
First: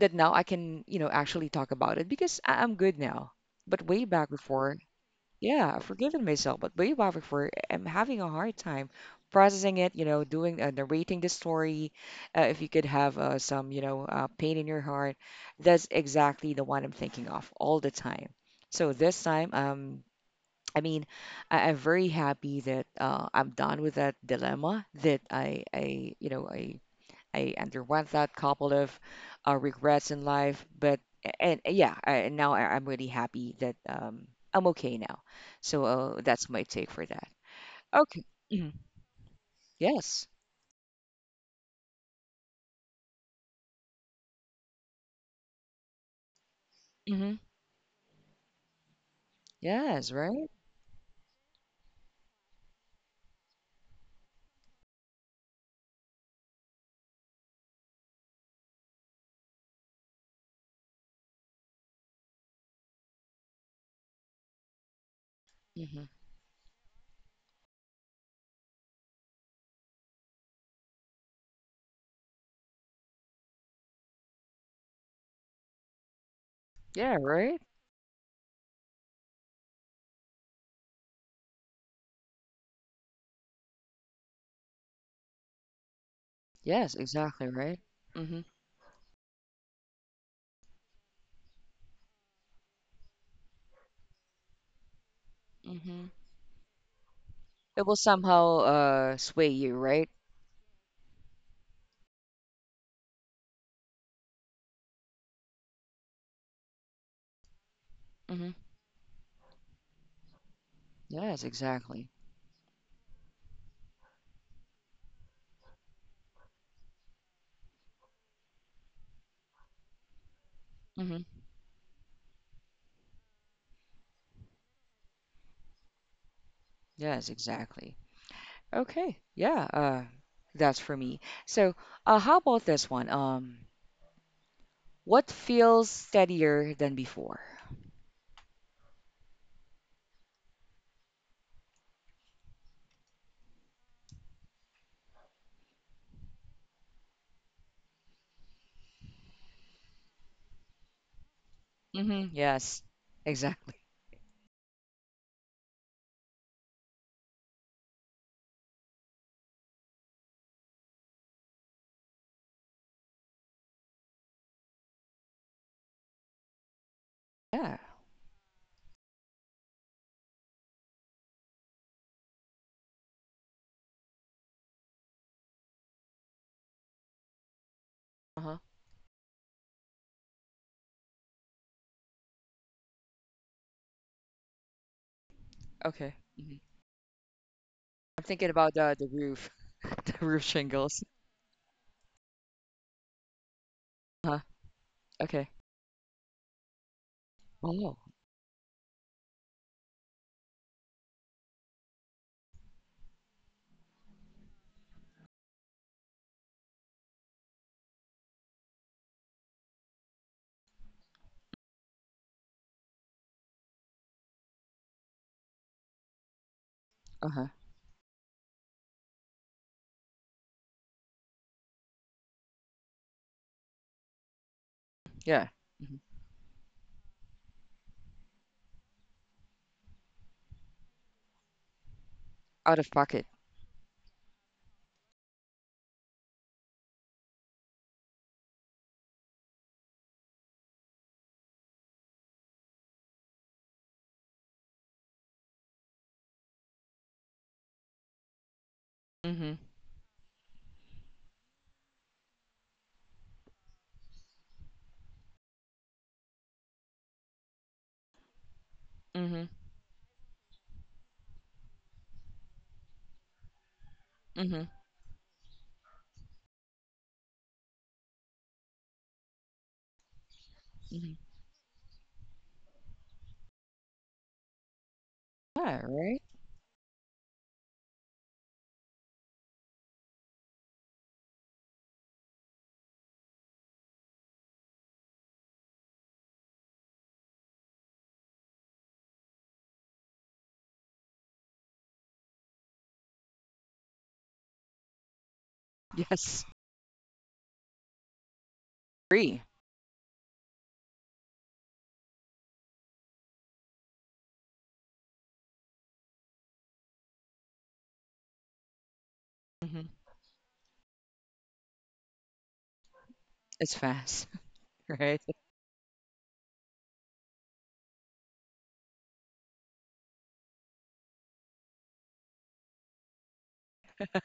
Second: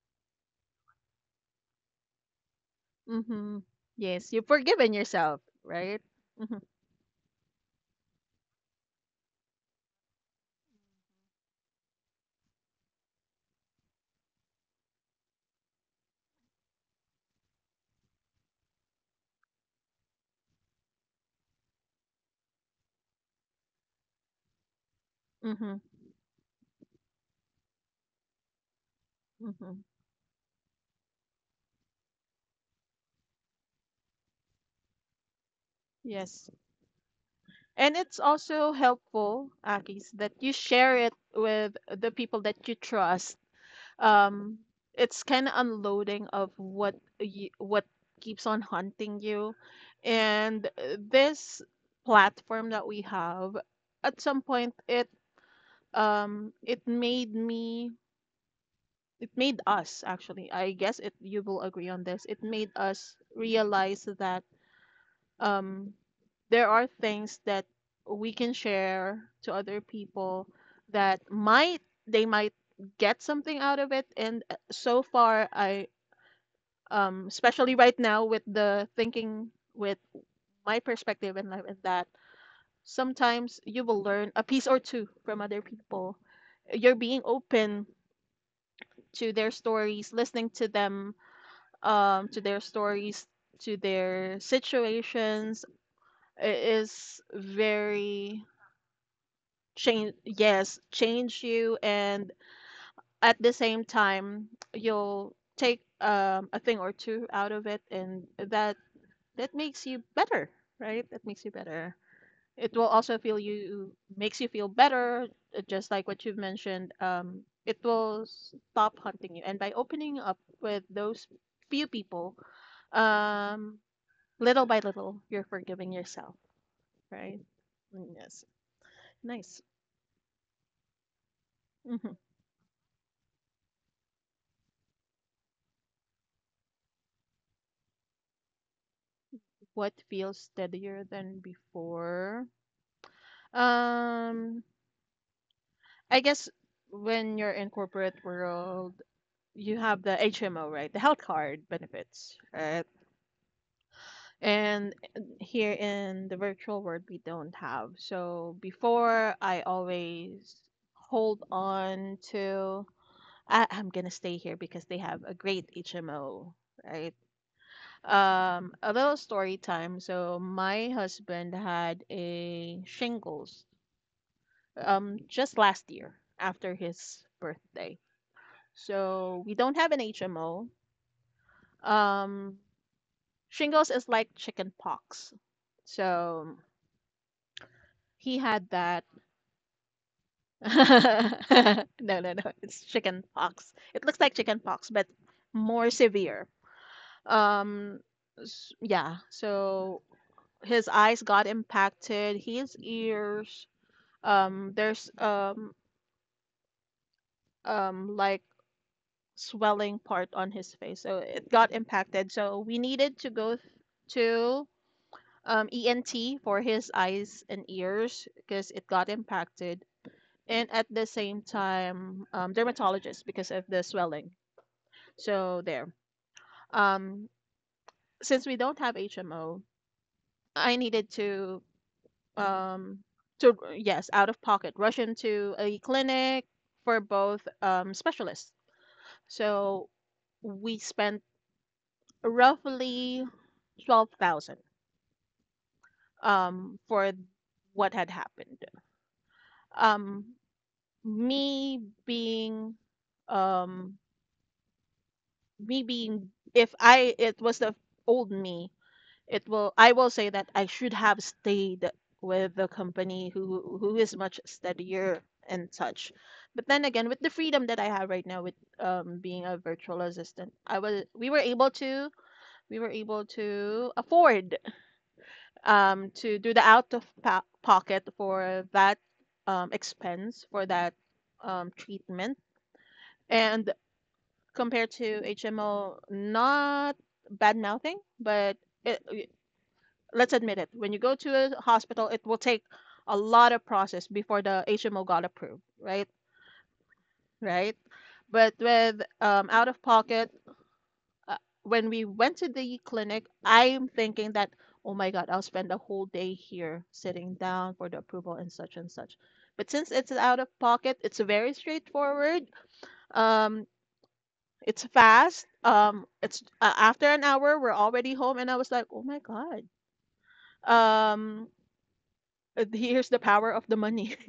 S1: that now I can, actually talk about it because I'm good now.
S2: Hmm.
S1: But way back
S2: Yes. You've
S1: before,
S2: forgiven yourself,
S1: yeah, I've
S2: right?
S1: forgiven
S2: Hmm.
S1: myself, but way back before, I'm having a hard time processing it, doing narrating the story. If you could have some, pain in your heart, that's exactly the one I'm thinking of all the time. So this time, I mean, I'm very happy that I'm done with that dilemma that
S2: Hmm.
S1: I, you know, I underwent that couple of
S2: Hmm.
S1: regrets in life, but and yeah, and now I'm really happy that I'm okay now. So that's
S2: Yes.
S1: my take for that.
S2: And it's
S1: Okay. Mhm.
S2: also helpful, Akis,
S1: Yes.
S2: that you share it with the people that you trust, um, it's kind of unloading of
S1: Hmm.
S2: what keeps on haunting you,
S1: Yes. Right.
S2: and this platform that we have at some point, it um, it made me, it made us actually, I guess, it you will agree on this, it made us realize that um,
S1: Hmm.
S2: there are things that we can share to other people that might they might get something out of it, and so far, I
S1: Yeah. Right.
S2: especially right now with the thinking with my perspective in life is that sometimes you will learn a piece or two from other people.
S1: Yes.
S2: You're being
S1: Exactly. Right.
S2: open
S1: Hmm.
S2: to their stories, listening to them, to their stories, to their situations,
S1: Hmm.
S2: I- is
S1: It will
S2: very
S1: somehow sway you. Right.
S2: change. Yes, change you, and at the same time, you'll take a thing or two out of it, and
S1: Hmm.
S2: that that makes you better, right? That
S1: Yes.
S2: makes you better.
S1: Exactly.
S2: It will also feel you makes you feel better, just like what you've mentioned. It will stop hunting you, and by opening up with
S1: Hmm.
S2: those few people, um, little by little, you're forgiving yourself,
S1: Yes.
S2: right?
S1: Exactly.
S2: Yes,
S1: Okay.
S2: nice.
S1: Yeah. That's for me. So,
S2: Hmm.
S1: how about this one? What feels steadier than before?
S2: What feels steadier than before? Um, I guess when you're in corporate world, you have the HMO, right? The health card
S1: Mm-hmm.
S2: benefits,
S1: Yes.
S2: right?
S1: Exactly.
S2: And here in the virtual world, we don't have. So before, I always hold on to, I'm going to stay here because they have a great HMO, right?
S1: Yeah.
S2: A little story time. So my husband had a shingles just last year after his birthday.
S1: Uh-huh.
S2: So we don't have an HMO. Um, shingles is like chicken pox.
S1: Okay.
S2: So
S1: Hmm. I'm
S2: he
S1: thinking
S2: had
S1: about the
S2: that.
S1: the roof, the roof shingles.
S2: no, no. It's chicken pox. It looks like
S1: Uh-huh.
S2: chicken pox, but
S1: Okay.
S2: more severe. Um,
S1: Oh.
S2: yeah. So his eyes got impacted. His ears. There's like Swelling part on his face. So it got impacted. So we needed to go to ENT for his eyes
S1: Uh-huh.
S2: and ears because it got impacted, and at the same time, dermatologist because of the swelling.
S1: Yeah.
S2: So there.
S1: Hmm.
S2: Um, since we don't have HMO, I needed to
S1: Out of
S2: um,
S1: pocket.
S2: yes, out of pocket, rush into a clinic for both specialists. So we spent roughly 12,000 for what had happened.
S1: Mm-hmm.
S2: Um, me being um me being if I it was the old me, it
S1: Mm-hmm.
S2: will I will say that I should have stayed with the company who is much
S1: Mm-hmm.
S2: steadier and such. But then again, with the freedom that I have right now with being a virtual assistant, I was we
S1: Mm-hmm.
S2: were able to we were able to afford
S1: Yeah, right?
S2: to do the out of pocket for that expense for that treatment. And compared to HMO, not bad mouthing, but it, let's admit it. When you go to a hospital, it will take a lot of process before the HMO got approved, right?
S1: Yes.
S2: Right. But with
S1: Free.
S2: out of pocket, uh, when we went to the clinic, I'm thinking that, oh my God, I'll spend a whole day here sitting down for the approval and such and such. But
S1: Mm-hmm.
S2: since it's out of pocket, it's very straightforward. Um,
S1: It's fast,
S2: It's
S1: right?
S2: fast. It's after an hour, we're already home, and I was like, oh my God. Um, here's the power of the money.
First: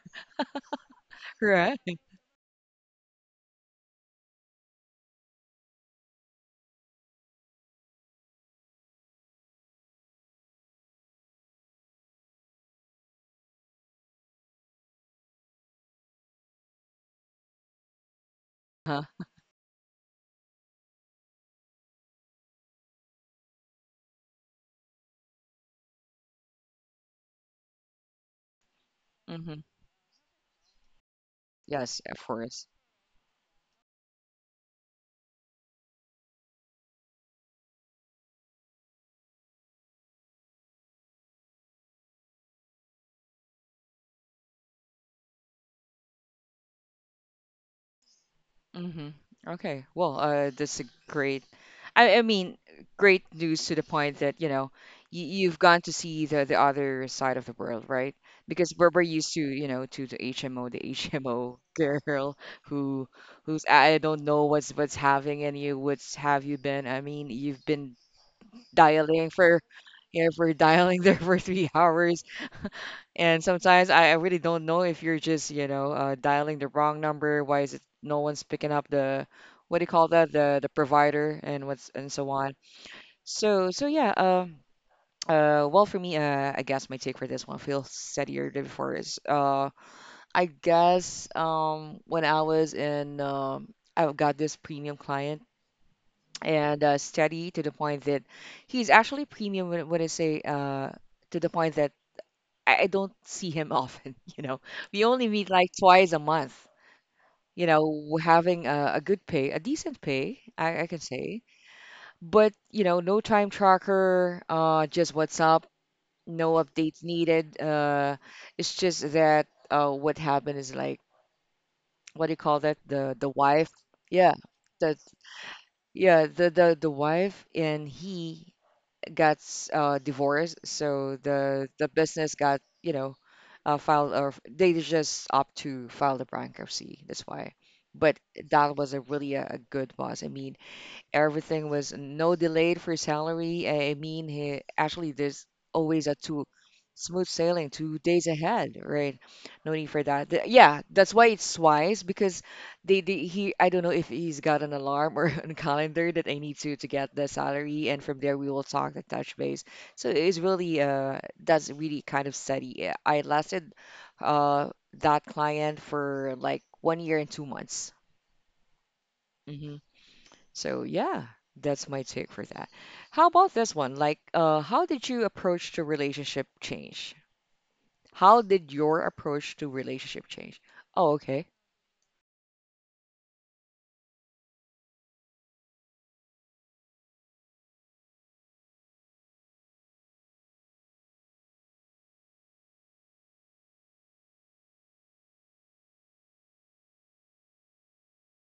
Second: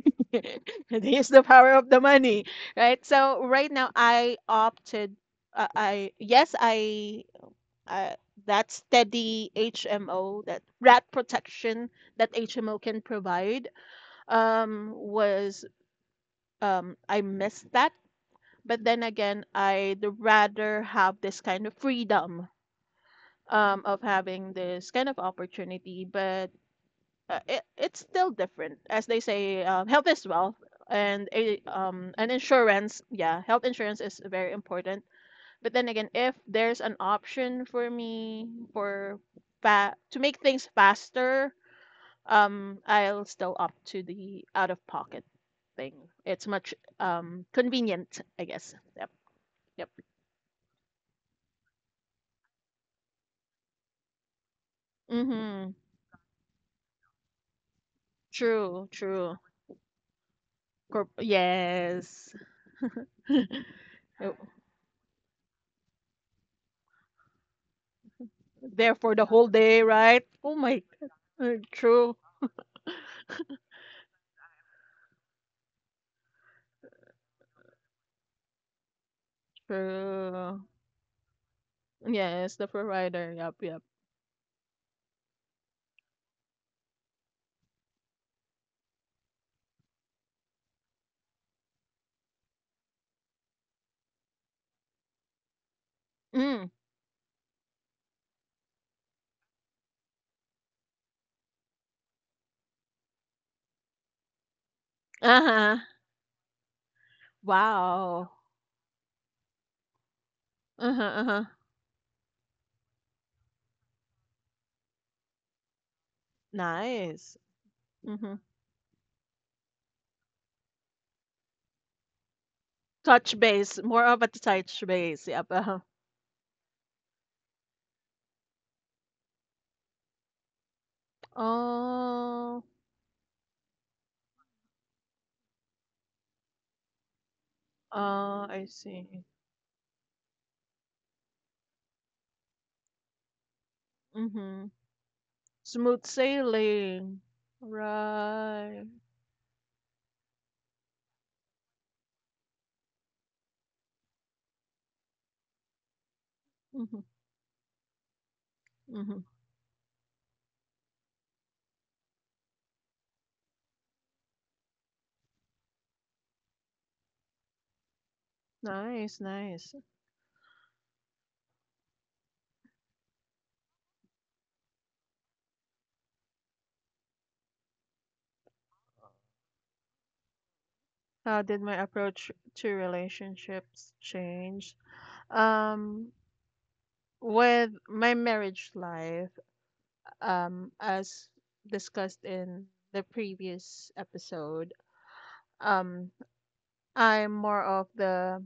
S2: And here's the power
S1: Right.
S2: of the money, right? So right now, I opted. I yes, I uh, that steady HMO, that rat protection that HMO can provide, was I missed that. But
S1: Huh.
S2: then again, I'd rather have this kind of freedom of having this kind of opportunity, but it's still different. As they
S1: Mm-hmm.
S2: say, health is wealth, and
S1: Yes, of
S2: an
S1: course.
S2: insurance, yeah, health insurance is very important. But then again, if there's an option for me for to make things faster, I'll still opt to the out of pocket thing. It's much convenient, I guess.
S1: Hmm.
S2: Yep,
S1: Okay.
S2: yep.
S1: Well, that's a great, I mean, great news to the point that, you've
S2: Mm-hmm.
S1: gone to see the other side of the world, right? Because
S2: True,
S1: we're used
S2: true.
S1: to, to the HMO, the HMO
S2: Yes.
S1: girl who, I don't
S2: Yep.
S1: know what's having and you, what's have you been? I mean, you've been
S2: There for the
S1: dialing
S2: whole
S1: for,
S2: day, right?
S1: you know, for dialing there for three
S2: True,
S1: hours and sometimes I really don't know if you're just dialing the wrong number. Why is it no one's picking up what do you call that? The
S2: true.
S1: the provider and what's and so on.
S2: Yes, the provider. Yep,
S1: So
S2: yep.
S1: so yeah. Well, for me, I guess my take for this one feels steadier than before is, I guess when I was in I've got this premium client
S2: Mm.
S1: and steady to the point that he's actually premium when, I say to the point that I don't see him often. We only meet like
S2: Uh-huh.
S1: twice a month, you know, we're
S2: Wow.
S1: having a good pay, a decent pay, I can
S2: Uh-huh,
S1: say.
S2: uh-huh.
S1: But, no time tracker, just what's up, no updates
S2: Nice.
S1: needed.
S2: Mm-hmm.
S1: It's just that what happened is like, what do you call that? The
S2: Touch
S1: wife,
S2: base, more of a
S1: yeah,
S2: touch
S1: the
S2: base. Yep. Uh-huh.
S1: the wife and he got divorced, so the business got
S2: Oh,
S1: filed or they just opt to file the bankruptcy. That's why. But
S2: uh, I
S1: that was a
S2: see.
S1: really a good boss. I mean, Everything was no delayed for salary. I mean, he,
S2: Mm-hmm.
S1: actually, there's
S2: Smooth
S1: always a two
S2: sailing.
S1: smooth sailing 2 days ahead,
S2: Right.
S1: right? No need for that. Yeah, that's why it's wise because they he I don't know if he's got an alarm or a calendar that I need to
S2: Mm-hmm.
S1: get the salary, and from there we will talk the
S2: Mm-hmm.
S1: touch base. So it's really that's really kind of steady. I lasted uh that client for like 1 year and 2 months.
S2: Nice,
S1: Mm-hmm.
S2: nice.
S1: So yeah, that's my take for that. How about this one? Like, how did you approach to relationship change? How did your approach to relationship change? Oh,
S2: How
S1: okay.
S2: did my approach to relationships change? Um, with my marriage life, as discussed in the previous episode, um, I'm more of the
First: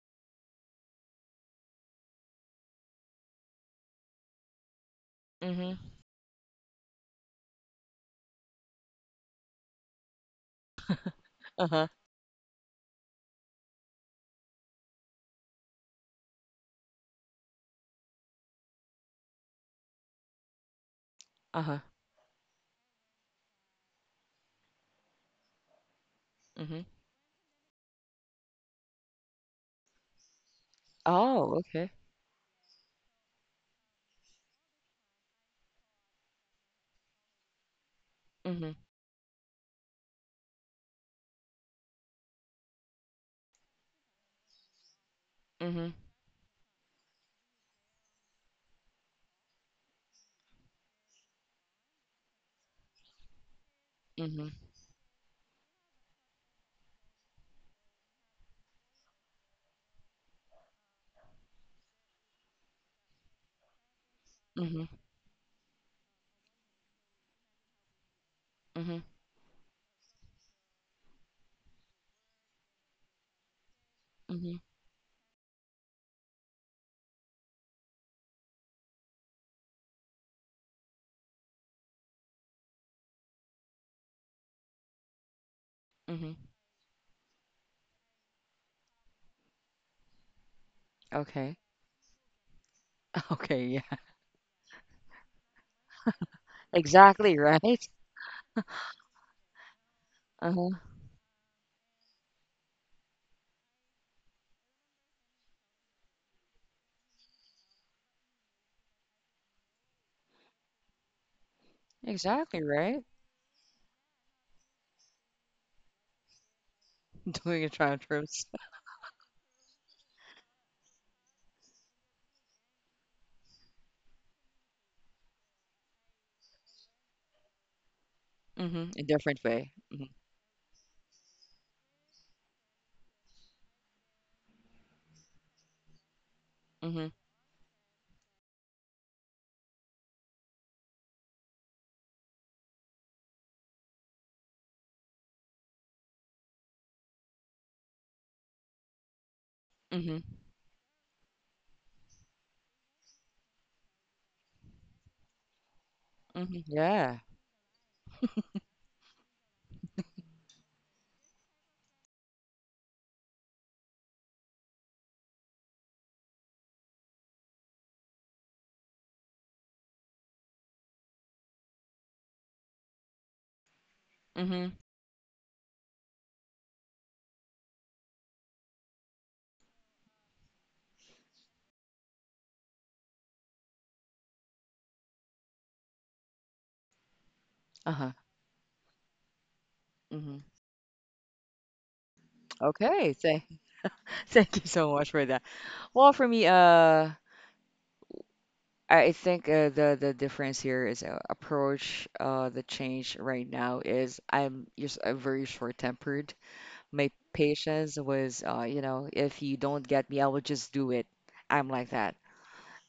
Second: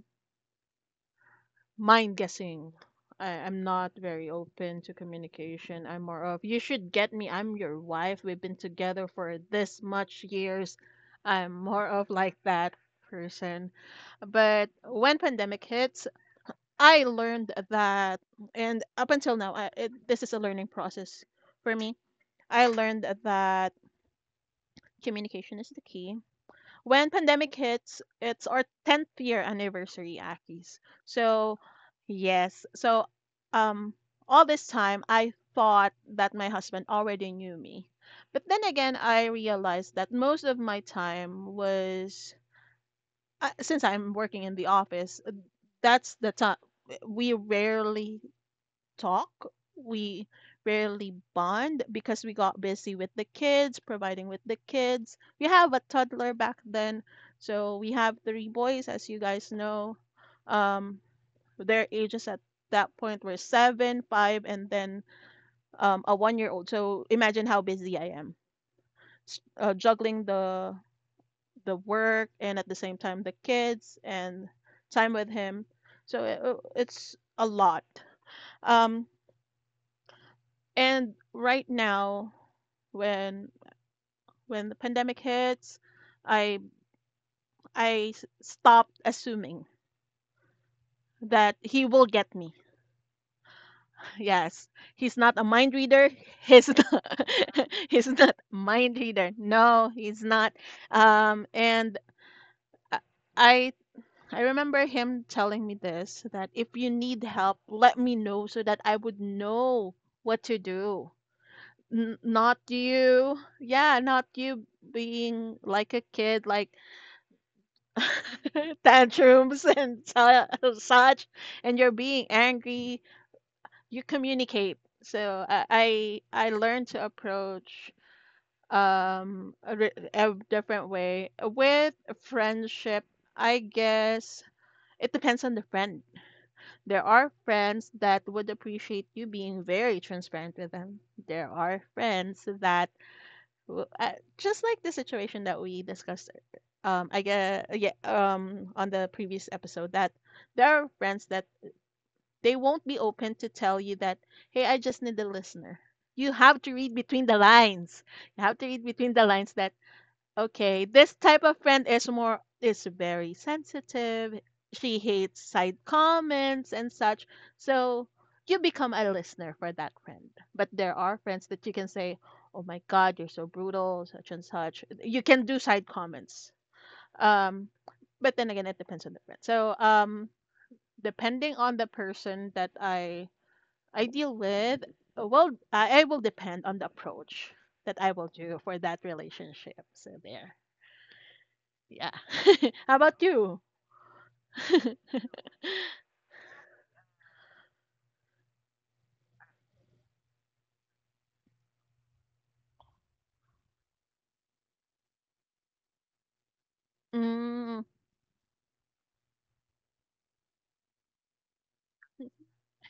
S2: mind guessing. I'm not very open to
S1: Mm-hmm.
S2: communication. I'm more of, you should get me. I'm your wife. We've been together for this much years. I'm more
S1: Uh-huh.
S2: of like that person. But when pandemic hits, I learned that, and up until now, this is a learning process for
S1: Uh-huh.
S2: me, I learned that communication is the key.
S1: Mm-hmm.
S2: When pandemic hits, it's our 10th year anniversary, Akis.
S1: Oh,
S2: So,
S1: okay.
S2: yes. So, um, all this time, I thought that my husband already knew me. But then
S1: Mm-hmm.
S2: again, I realized that most of my time was, since I'm working in the office,
S1: Mm-hmm.
S2: that's the time we rarely talk. We rarely bond because we got busy with the kids, providing with
S1: Mm-hmm.
S2: the kids. We have a toddler back then, so we have 3 boys, as you guys know. Um, their ages at that point were seven, five, and
S1: Mm-hmm.
S2: then um, a one-year-old. So imagine how busy I am,
S1: Mm-hmm.
S2: juggling the work and at the same time the kids and
S1: Mm-hmm.
S2: time with him. So it's a lot. Um, And right now, when when the pandemic hits,
S1: Mm-hmm.
S2: I stopped assuming that
S1: Okay.
S2: he will get me.
S1: Okay, yeah.
S2: Yes, he's not a mind reader. He's not,
S1: Exactly, right?
S2: He's not a mind reader. No, he's not.
S1: Uh-huh.
S2: And I I I remember him telling me this that if you need help, let me know so that I would know what to do. N Not
S1: Exactly, right?
S2: you being like a kid, like
S1: Doing it trying terms.
S2: tantrums and su such, and you're being angry. You communicate. So I learned to approach
S1: Mm-hmm. A different
S2: um
S1: way.
S2: a,
S1: Mm-hmm.
S2: re- a different way with friendship. I guess it depends on the friend. There
S1: Mm-hmm.
S2: are friends that would appreciate you being very transparent with them. There are friends that... Well, just like the situation that we discussed, I guess, yeah, on the previous episode, that
S1: Mm-hmm.
S2: there are friends that they won't be open to tell you that, hey, I just need a listener. You
S1: Mm-hmm.
S2: have to read
S1: Yeah.
S2: between the lines. You have to read between the lines that... Okay, this type of friend is very sensitive. She hates side comments and such. So you become a listener for that friend. But there are friends that you can say, "Oh my God, you're so brutal," such and
S1: Mm-hmm.
S2: such. You can do side comments. Um, but then again, it depends on the friend. So depending on the person that I deal with, well, I will depend on the approach that
S1: Uh-huh.
S2: I will do for that relationship. So
S1: Mm-hmm.
S2: there. Yeah. How
S1: Okay,
S2: about
S1: thank
S2: you?
S1: thank you so much for that. Well, for me, I think the difference here is approach. The change right now is I'm just very short-tempered. My
S2: Mm.
S1: patience was, if you don't get me, I will just do it. I'm like that.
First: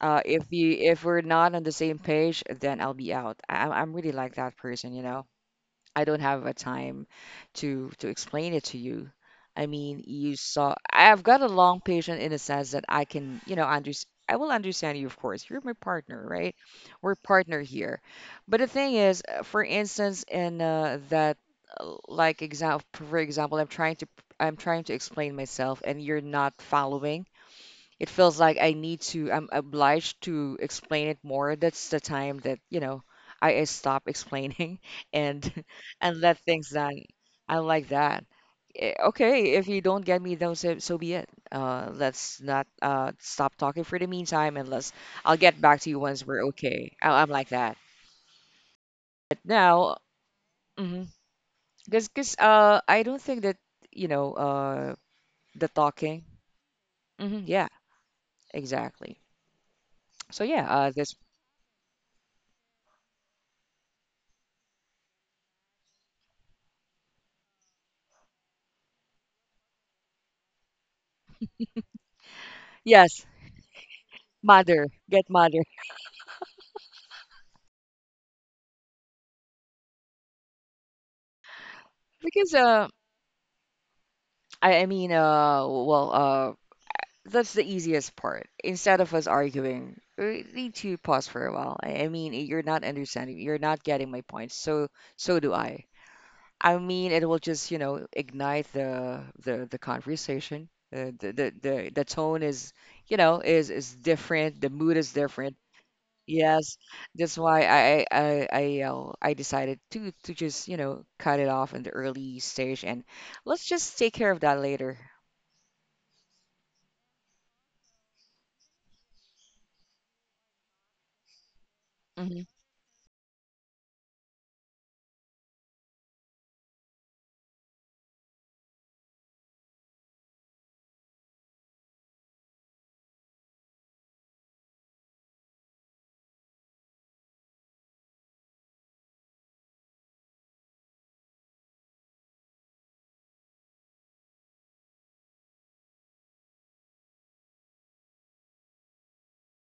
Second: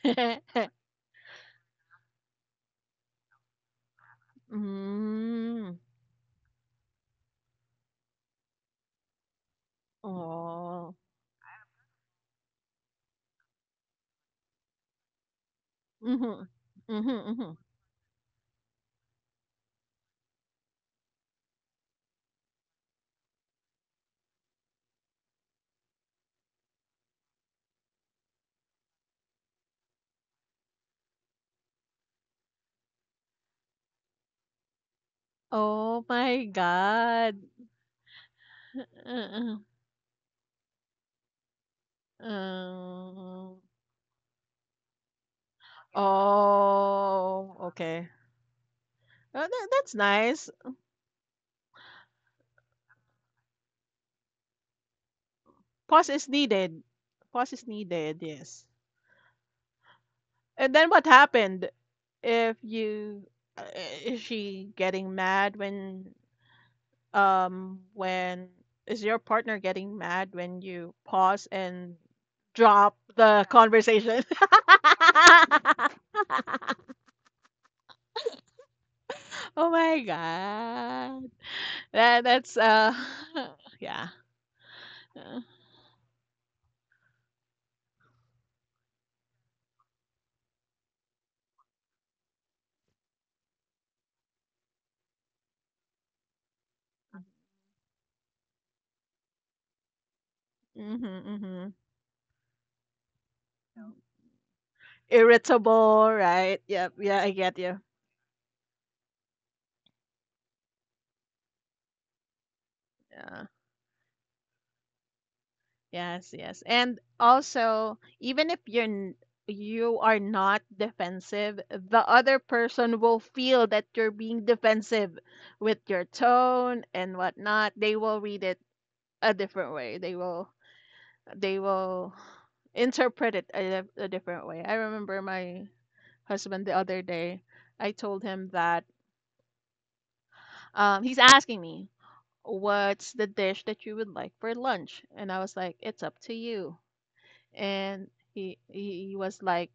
S1: Uh, if you if we're not on the same page, then I'll be out. I'm really like that person.
S2: Mm.
S1: I don't have a time to explain it to you. I mean, you saw
S2: Oh.
S1: I've got a long patience in a sense that I can, you know, under I will understand you, of course. You're my partner,
S2: Mhm.
S1: right? We're
S2: Mhm, mhm.
S1: partner here. But the thing is, for instance, in that, like example, for example, I'm trying to explain myself, and you're not following. It feels like I'm obliged to explain it more. That's the time that, I stop explaining and
S2: Oh
S1: and let
S2: my
S1: things done.
S2: God.
S1: I like that. Okay,
S2: Uh-uh.
S1: if you don't get me, then so be it. Let's not stop
S2: Um.
S1: talking for the meantime, unless I'll get back to you once we're okay. I'm like
S2: Oh,
S1: that.
S2: okay.
S1: But now,
S2: That's nice.
S1: because I don't think that you know uh, the
S2: Pause
S1: talking.
S2: is needed.
S1: Hmm,
S2: Pause
S1: yeah,
S2: is needed, yes.
S1: exactly. So yeah,
S2: And then what
S1: this
S2: happened? If you, uh, is she getting mad when when is your partner getting mad when you pause and drop
S1: yes,
S2: the conversation.
S1: Mother, get mother.
S2: oh my god, that
S1: Because
S2: that's
S1: uh
S2: uh yeah.
S1: I mean well that's the easiest part. Instead of us arguing, we need to pause for a while. I mean you're not understanding, you're not getting my point. So do I. I mean it will just, ignite the conversation. Uh,
S2: Mm-hmm,
S1: the, the
S2: mm-hmm.
S1: the the tone is is different. The mood is different.
S2: Irritable, right?
S1: Yes,
S2: Yep, yeah,
S1: that's
S2: I
S1: why
S2: get you.
S1: I decided to just cut it off in the early stage and
S2: Yeah.
S1: let's just take care of that later.
S2: Yes, yes. And also, even if you're you are not defensive, the other
S1: Mhm,
S2: person will feel that you're being defensive with your tone and whatnot. They will read it a different way. They will interpret it a different way. I remember my husband the other day, I told him that, he's asking me, what's the dish that you would like for lunch? And I was like, it's up to you. And he was like,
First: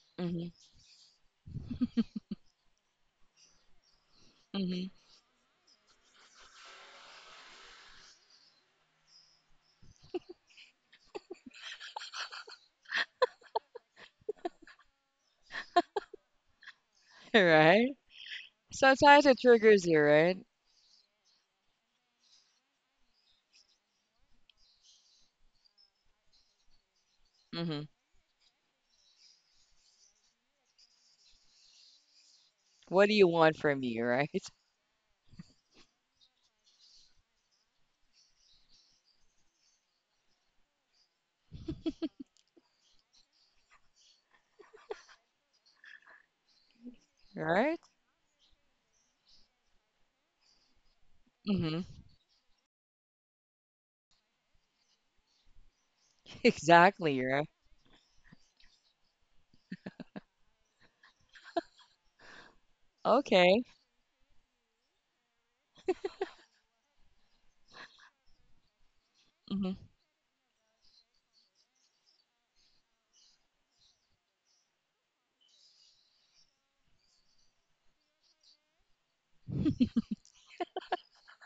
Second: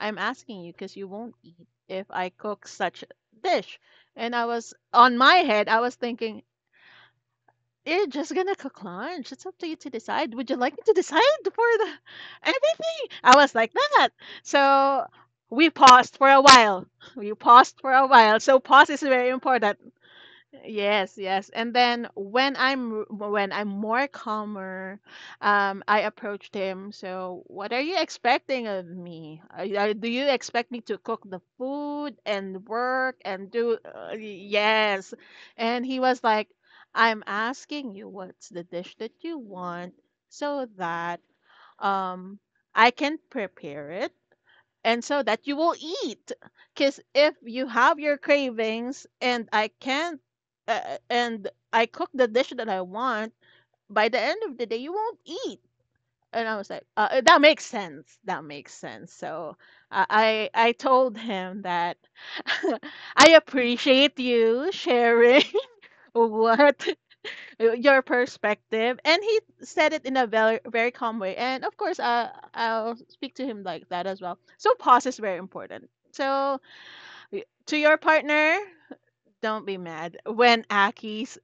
S2: I'm
S1: mhm,
S2: asking you because you won't eat if I cook such a dish. And I was
S1: mhm.
S2: on my head, I was thinking, you're just gonna cook lunch, it's up to you to decide. Would you like me to decide for the everything? I was like that. So we paused for a while. We paused
S1: Right?
S2: for a while, so pause is
S1: Sometimes
S2: very
S1: it
S2: important.
S1: triggers you, right?
S2: Yes, yes. And then when I'm more calmer, I approached him. So, what are
S1: Mhm.
S2: you expecting of me? Do you expect me to cook the food and
S1: What do
S2: work
S1: you
S2: and
S1: want
S2: do?
S1: from me, right?
S2: Yes. And he was like, "I'm asking you what's the dish that you want so that um I can prepare it and so that you will eat, because if you
S1: Right?
S2: have your cravings and I can't and I
S1: Mhm.
S2: cook the dish that I want, by the end of the day you won't eat." And I was like,
S1: Exactly,
S2: that
S1: right?
S2: makes sense, that makes sense. So I told him that I
S1: Okay.
S2: appreciate you sharing what your perspective, and he
S1: Mhm.
S2: said it in a very very calm way, and of course, I'll speak to him like that as well. So pause is very important. So to your partner, don't be mad when Aki's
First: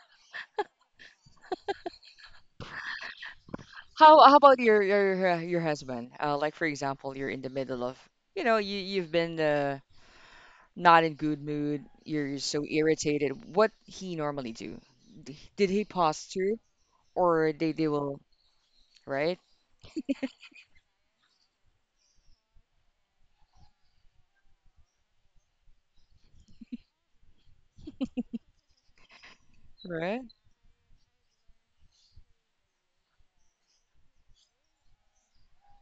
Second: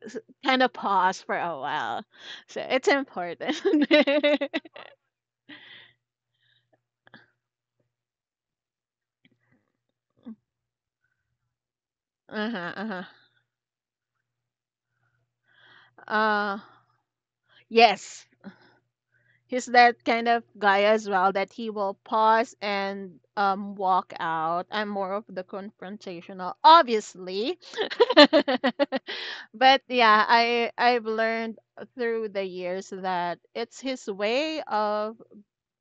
S2: kind of pause for a while. So it's important.
S1: How about your your husband? Like for example, you're in the middle of, you've been not in good mood, you're so
S2: uh-huh, uh-huh.
S1: irritated, what he normally do? Did he posture,
S2: Uh,
S1: or they will,
S2: yes.
S1: right?
S2: He's that kind of guy as well, that he will pause and walk out. I'm more of the confrontational, obviously. but
S1: Right?
S2: yeah, I I've learned through the years that it's his way of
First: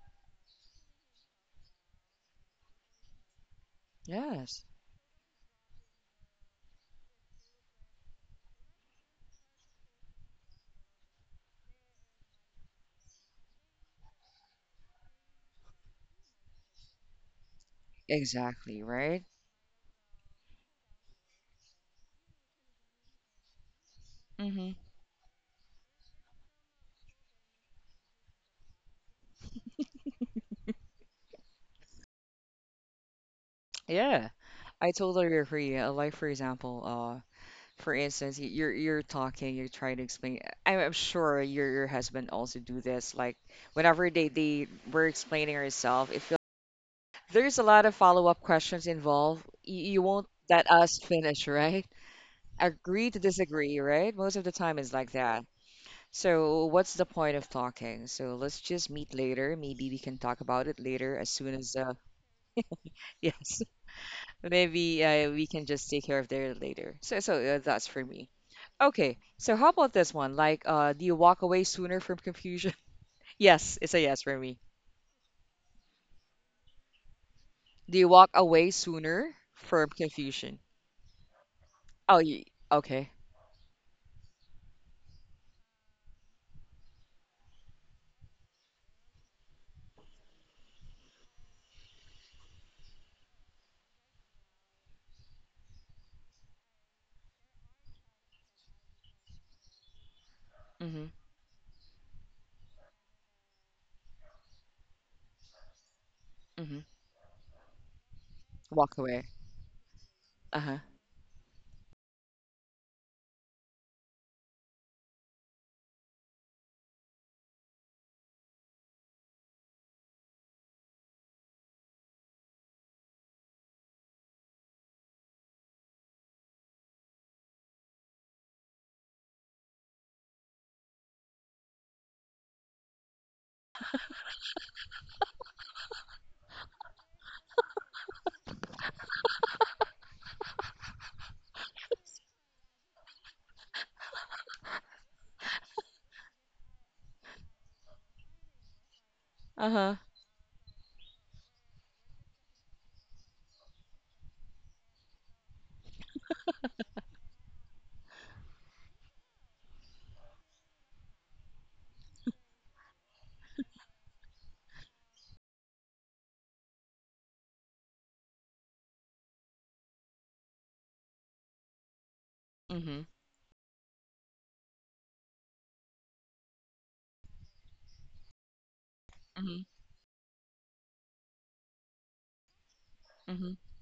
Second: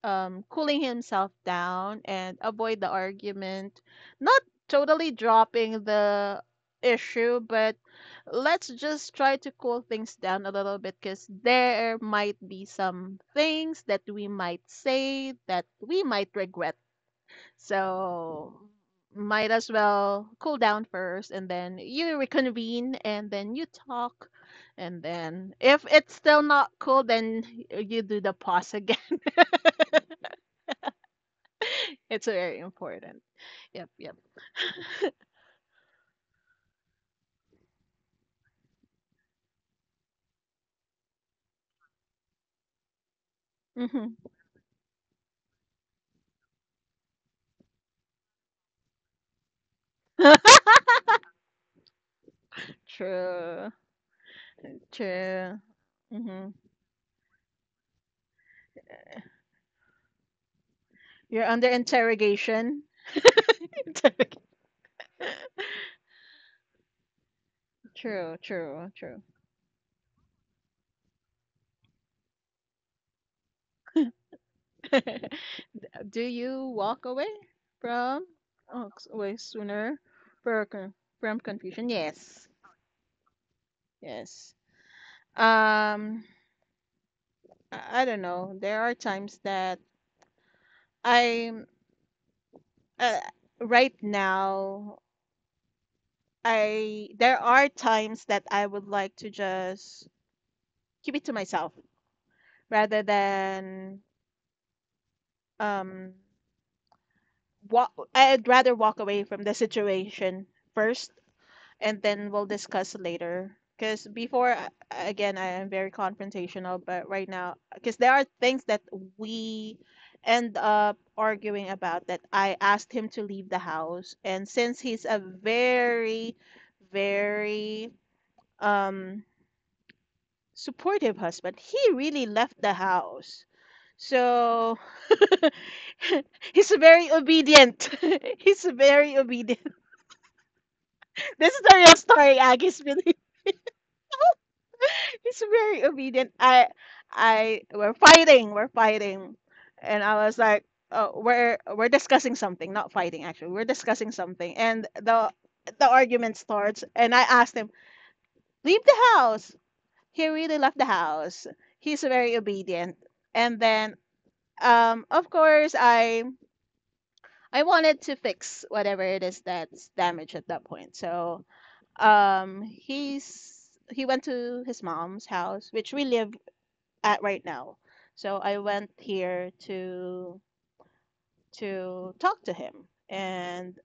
S2: cooling himself down and avoid the argument. Not
S1: Yes.
S2: totally dropping the issue, but let's just try to cool things down a little bit because there might be some things that we might say that we might regret. So
S1: Exactly, right?
S2: might as well cool down first, and then you reconvene and then you talk,
S1: Hmm.
S2: and then if it's still not cool, then you do the pause again. It's very important. Yep, yep.
S1: Yeah. I totally agree. Like for example, for instance, you're talking, you're trying to explain. I'm sure your husband also do this. Like whenever
S2: Mhm.
S1: they were explaining herself, it feels there's a lot of follow-up questions involved. You won't let us finish, right? Agree to
S2: True.
S1: disagree, right? Most of the time it's like that.
S2: True. Hmm.
S1: So, what's the point of talking? So, let's just meet later. Maybe we can talk about it later as
S2: You're
S1: soon
S2: under
S1: as,
S2: interrogation.
S1: yes,
S2: Interrogation.
S1: maybe we can just take care of there later. So, that's for me.
S2: True, true,
S1: Okay,
S2: true.
S1: so how about this one? Like, do you walk away sooner from confusion? Yes, it's a yes for me.
S2: Do you walk away
S1: Do you
S2: from...
S1: walk away
S2: Oh, way
S1: sooner from
S2: sooner
S1: confusion?
S2: for con- from confusion?
S1: Oh,
S2: Yes,
S1: you, okay.
S2: yes. Um, I don't know. There are times that I'm uh, right now... I there are times that I would like to just
S1: Mm-hmm,
S2: keep it to myself rather than um
S1: mm-hmm.
S2: walk... I'd rather
S1: Walk
S2: walk away
S1: away.
S2: from the situation
S1: Uh-huh.
S2: first and then we'll discuss later, because before again, I am very confrontational, but right now, because there are things that we end up arguing about, that I asked him to leave the house, and since he's a very very um supportive husband, he really left the house. So... He's very obedient. He's very obedient. This is the real story, Agis. He's very obedient. We're fighting. We're fighting,
S1: Uh-huh.
S2: and I was like, "Oh, we're discussing something, not fighting." Actually, we're discussing something, and the argument starts. And I asked him, leave the house. He really left the house. He's very obedient. And then, of course, I wanted to fix whatever it is that's damaged at that point. So...
S1: Mm-hmm.
S2: he went to his mom's house, which we live at right now. So I went here
S1: Mm-hmm.
S2: to talk to him
S1: Mm-hmm.
S2: and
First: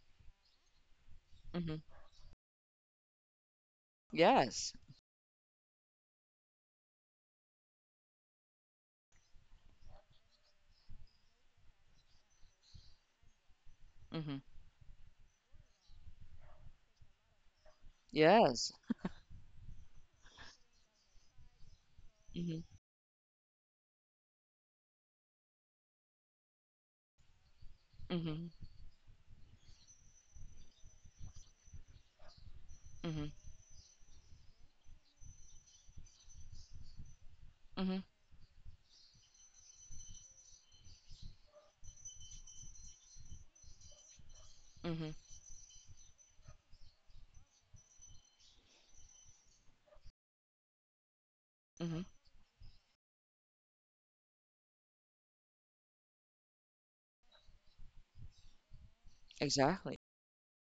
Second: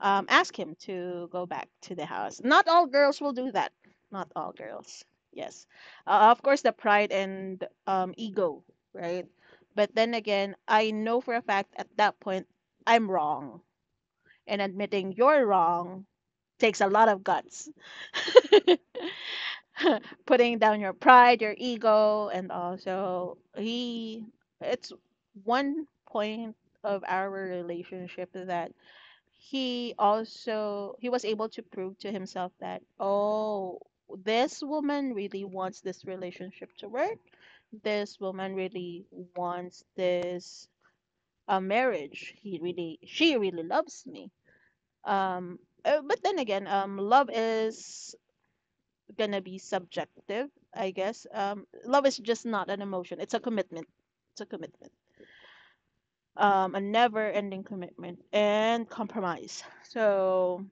S2: ask him to go back
S1: Mm-hmm.
S2: to the house. Not all girls will do that. Not all
S1: Yes.
S2: girls. Yes, of course, the pride and ego, right? But then again, I know for a fact at that point I'm wrong,
S1: Hmm.
S2: and admitting you're wrong takes a lot of guts.
S1: Yes.
S2: putting down your pride, your ego, and
S1: Hmm.
S2: also he... it's one point of our relationship
S1: Hmm.
S2: that he also... he was able to prove to himself that,
S1: Hmm.
S2: oh, this woman really wants this relationship to work,
S1: Hmm.
S2: this woman really wants this, a marriage, he really... she really loves me.
S1: Hmm.
S2: um but then again, love is gonna be subjective, I guess.
S1: Hmm.
S2: Love is just not an emotion. It's a commitment. It's a commitment. A never-ending commitment and compromise.
S1: Exactly.
S2: So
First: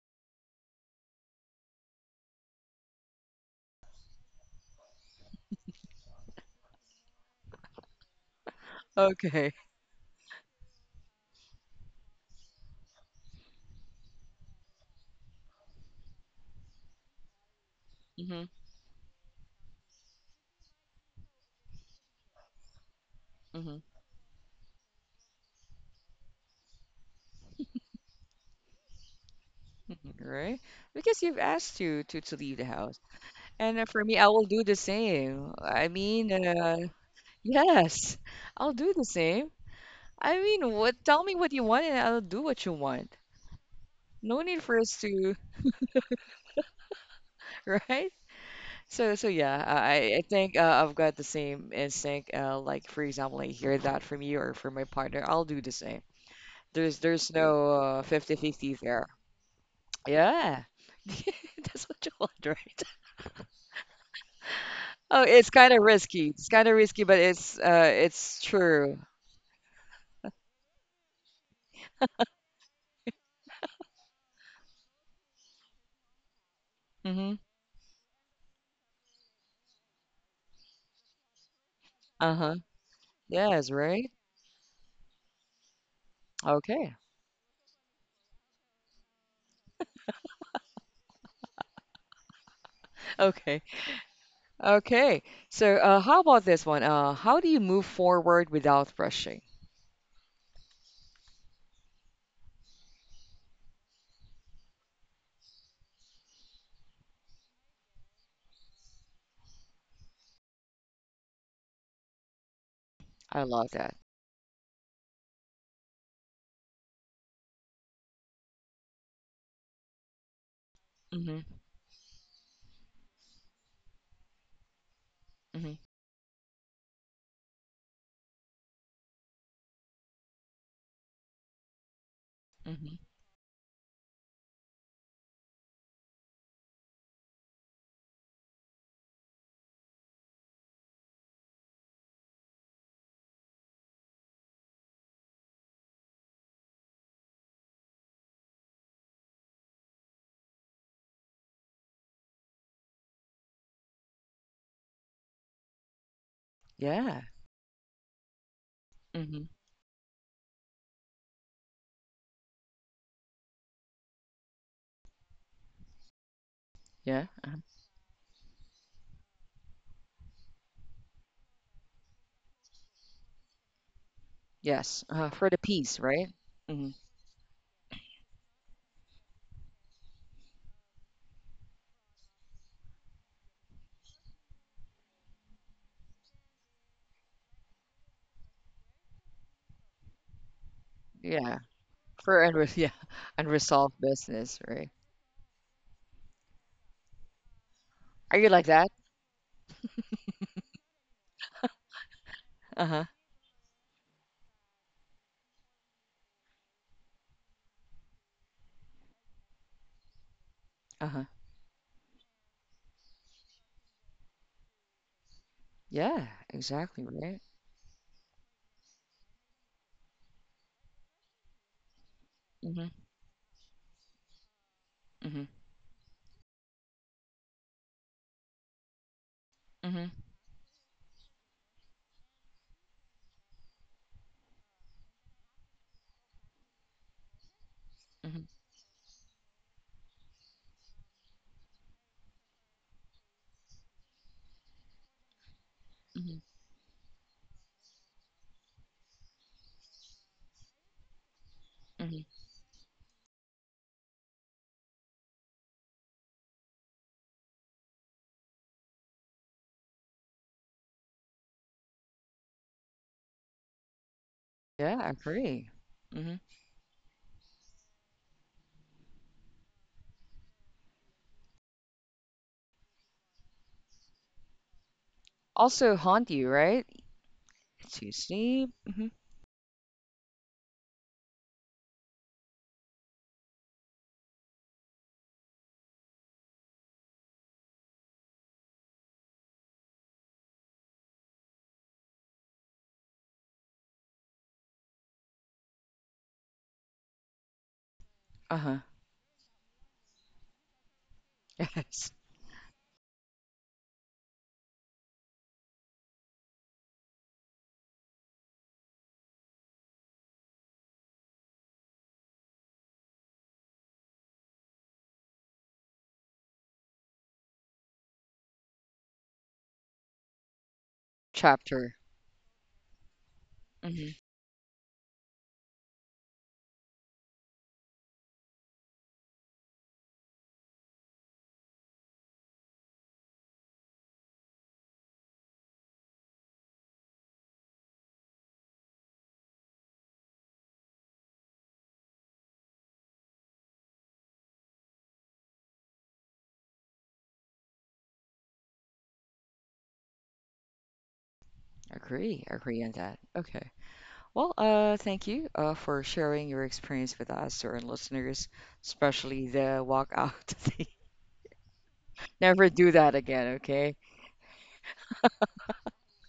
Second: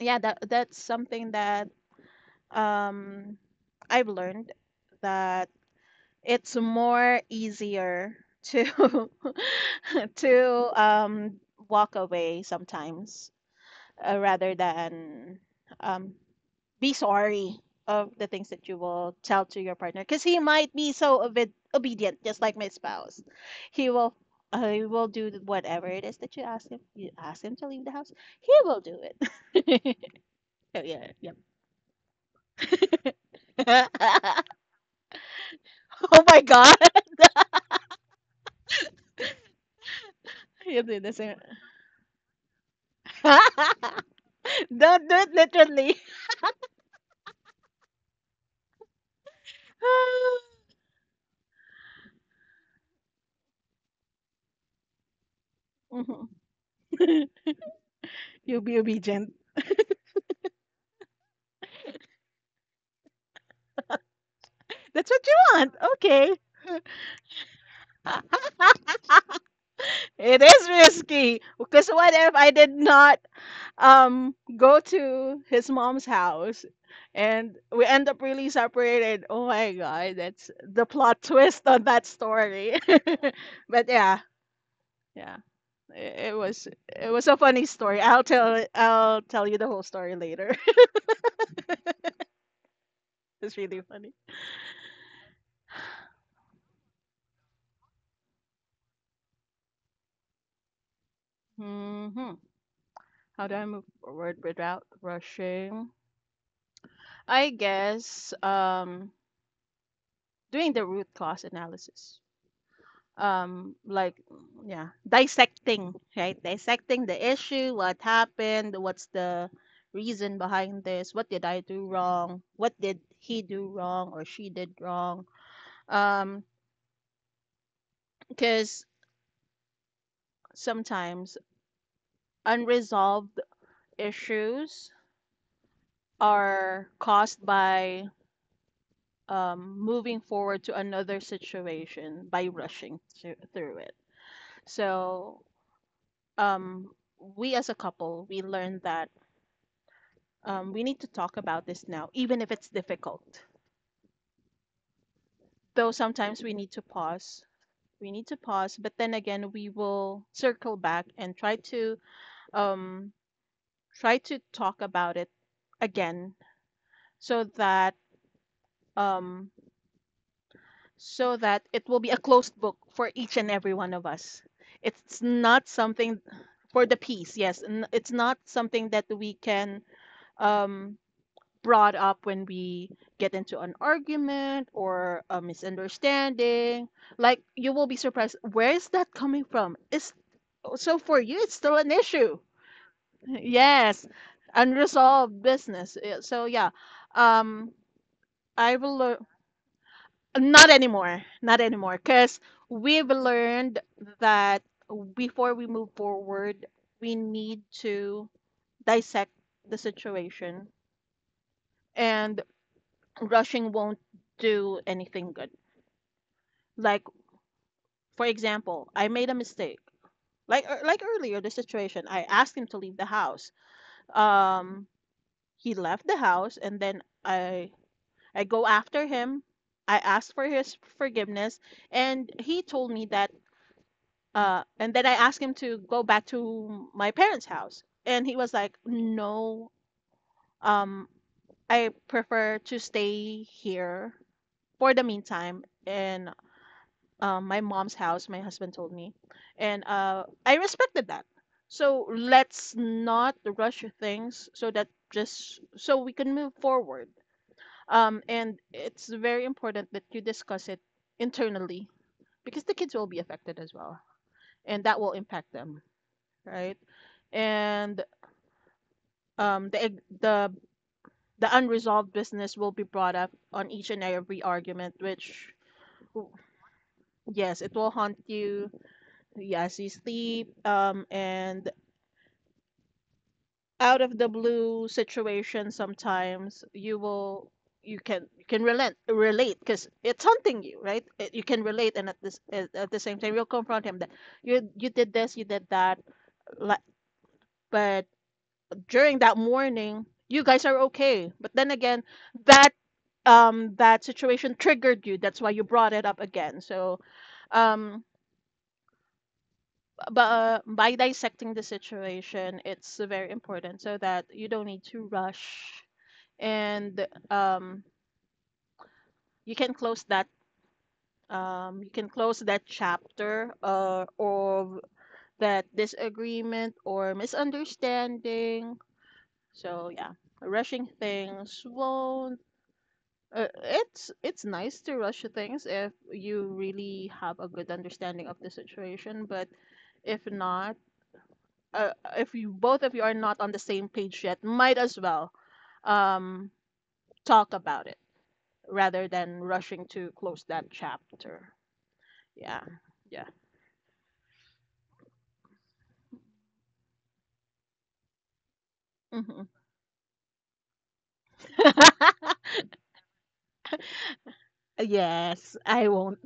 S2: yeah, that that's something that um I've learned, that it's more easier to
S1: Okay.
S2: to walk away sometimes, rather than um, be sorry of the
S1: Hmm.
S2: things that you will tell to your partner, because he might be so obedient just like my spouse.
S1: Hmm.
S2: He will he will do whatever it is that you ask him. You ask him to leave the house, he will do it.
S1: Hmm. Right?
S2: oh yeah,
S1: Because
S2: yep.
S1: you've asked you to leave the house. And for me, I will do the same. I
S2: oh
S1: mean,
S2: my god.
S1: yes, I'll do the same. I mean,
S2: you
S1: what?
S2: do the
S1: Tell me
S2: same.
S1: what you want, and I'll do what you want. No need for us
S2: don't do it
S1: to,
S2: literally.
S1: right? Yeah, I think I've got the same instinct. Like for example, I hear that from you or from my partner, I'll do the same.
S2: Mhm.
S1: There's no 50
S2: you'll
S1: fifty
S2: be
S1: there.
S2: obedient.
S1: Yeah. That's what you want, right?
S2: That's
S1: Oh,
S2: what you
S1: it's kind
S2: want,
S1: of risky.
S2: okay.
S1: It's kind of risky, but it's true.
S2: It is risky, because what if I did not go to his mom's house
S1: Mm-hmm.
S2: and we end up really separated? Oh my god, that's the plot twist on that
S1: Uh-huh.
S2: story.
S1: Yes,
S2: But
S1: right?
S2: yeah, yeah. It was
S1: Okay.
S2: it was a funny story. I'll tell you the whole story later. It's
S1: Okay.
S2: really funny.
S1: Okay. So, how about this one? How do you move forward without rushing?
S2: Hmm. How do I move forward without rushing? I guess doing the root cause analysis.
S1: I love
S2: Um,
S1: that.
S2: like, mm, yeah, dissecting, right? Dissecting the issue, what happened, what's the reason behind this, what did
S1: Mm-hmm.
S2: I do wrong, what did he do wrong or she did wrong.
S1: Mm-hmm.
S2: Um, because sometimes
S1: Mm-hmm.
S2: unresolved issues are caused by moving forward to another situation by rushing through it. So um we as a couple, we learned that we need to talk about this now, even if it's difficult. Though sometimes we need to
S1: Yeah.
S2: pause. We need to pause, but then
S1: Mm-hmm.
S2: again, we will circle back and try to um, try to talk about it again,
S1: Yeah.
S2: so
S1: Uh-huh.
S2: that um, so that it will be a closed book for each and every one of us.
S1: Yes.
S2: It's
S1: For the
S2: not
S1: peace,
S2: something
S1: right?
S2: for
S1: Mm-hmm.
S2: the piece, yes, it's not something that we can um, brought up when we get into an argument or a misunderstanding. Like, you will be surprised, where is that coming from? It's... so for you, it's
S1: Yeah.
S2: still an issue.
S1: For unre yeah, unresolved
S2: Yes,
S1: business, right?
S2: unresolved business. Yeah, so yeah, um,
S1: Are you like
S2: I
S1: that?
S2: will learn. Not anymore, not anymore, because
S1: Uh-huh.
S2: we've learned that before we move forward, we need to dissect the situation,
S1: Uh-huh.
S2: and rushing won't do anything good.
S1: Yeah,
S2: Like,
S1: exactly, right?
S2: for example, I made a mistake. Like like earlier, the situation, I asked him to
S1: Mhm.
S2: leave the house. Um,
S1: Mhm.
S2: he left the house, and then I go after him. I
S1: Mhm.
S2: asked for his forgiveness, and he told me that. And then I asked him to go back to my parents' house, and he
S1: Mhm.
S2: was like, "No, um, I prefer to stay here for the meantime," and
S1: Mhm.
S2: my mom's house, my husband told me. And I respected that. So
S1: Mhm.
S2: let's not rush things, so that just so we can move forward. And it's very important that you discuss it internally, because the kids will be affected as well, and
S1: Yeah,
S2: that
S1: I
S2: will impact
S1: agree.
S2: them,
S1: Mhm.
S2: right? And the ig- the unresolved business will be brought up on each and every argument,
S1: Also haunt
S2: w-
S1: you, right?
S2: yes, it will
S1: To
S2: haunt
S1: sleep.
S2: you.
S1: Mhm.
S2: Yes, you sleep, and out of the blue situation, sometimes you will you can relent relate because it's hunting you, right? You can relate, and at the same time, you'll confront him that you did this, you did that, like, but
S1: Uh-huh.
S2: during that morning, you guys are okay. But then again,
S1: Yes.
S2: that that situation triggered you. That's why you brought it up again. So, um. but by dissecting the situation, it's very important so that you don't need to rush, and you can close that you
S1: Chapter.
S2: can close that chapter
S1: Hmm.
S2: of that disagreement or misunderstanding. So yeah, rushing things won't. It's nice to rush things if you really have a good understanding of the situation, but if not uh, if you both of you are not on the same page yet, might as well um, talk about it rather than rushing to close that chapter.
S1: Agree.
S2: Yeah,
S1: Agree on that.
S2: yeah.
S1: Okay. Well, thank you for sharing your experience with us, our listeners,
S2: Hmm.
S1: especially the walk out, thing. Never do that again, okay?
S2: Yes, I won't.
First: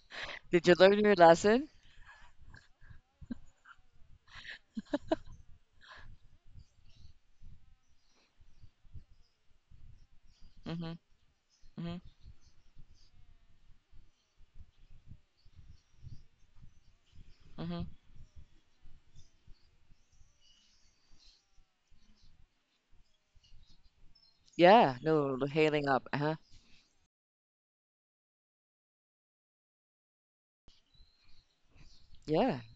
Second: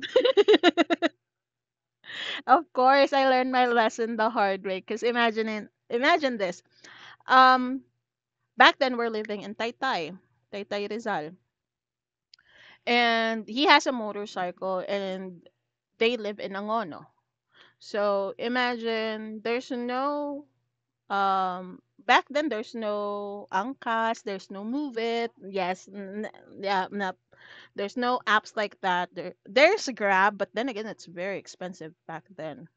S1: Did you learn your lesson?
S2: Of course, I learned my lesson the hard way. Cause imagine this. Um, Back then we're living in Taytay,
S1: Mm-hmm,
S2: Taytay Rizal,
S1: mm-hmm,
S2: and he has a motorcycle, and they live in Angono.
S1: mm-hmm.
S2: So imagine there's no um back then there's no Angkas, there's no Move
S1: Yeah,
S2: It.
S1: no, hailing up. Uh-huh.
S2: Yeah, no, there's no apps like that. There's Grab, but then again it's very expensive back
S1: Yeah.
S2: then.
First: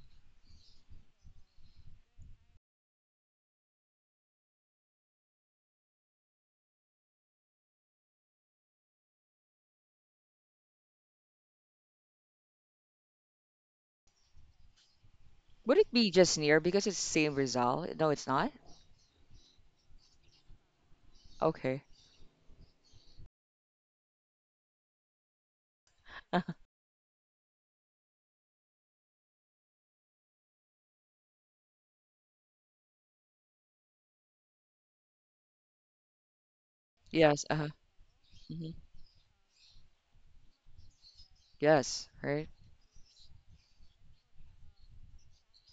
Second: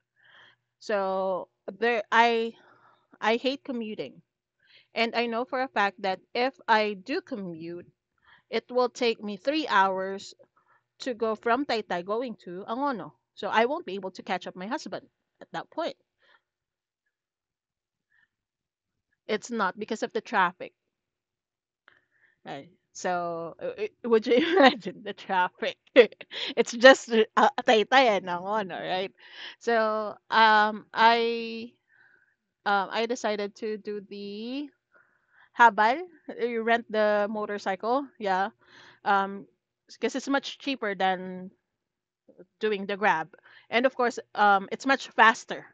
S2: So there I hate commuting. And I know for a fact that if I do commute, it will take me 3 hours to go from Taytay going to Angono. So I won't be able to catch up my husband at that
S1: Would it
S2: point.
S1: be just near because it's same Rizal? No, it's not?
S2: It's not because of the traffic.
S1: Okay.
S2: Right. So, would you imagine the traffic? It's just a taytayan ng ono, right? So I decided to do the habal. You rent the
S1: Yes. Uh-huh.
S2: motorcycle, yeah.
S1: Hmm.
S2: Um, because it's much cheaper than
S1: Yes. Right.
S2: doing the grab, and of course, it's much faster.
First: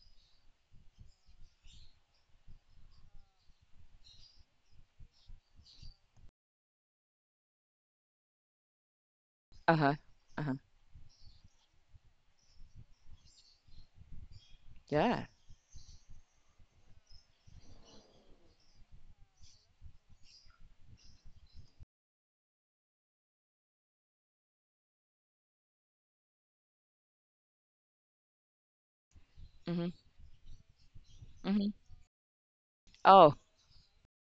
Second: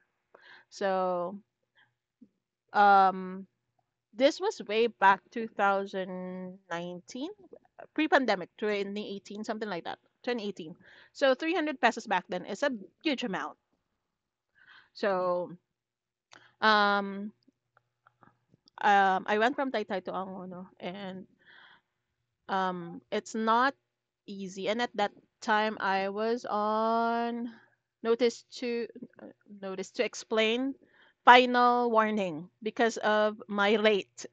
S2: So, um, this was way back 2019, pre-pandemic, 2018, something like
S1: Uh-huh.
S2: that.
S1: Uh-huh.
S2: 2018. So 300 pesos back then is a huge amount.
S1: Yeah.
S2: So um, I went from Taytay to Angono, and it's not easy. And at that time, I was on notice to uh, notice
S1: Hmm.
S2: to explain
S1: Hmm.
S2: final warning because
S1: Oh.
S2: of my late.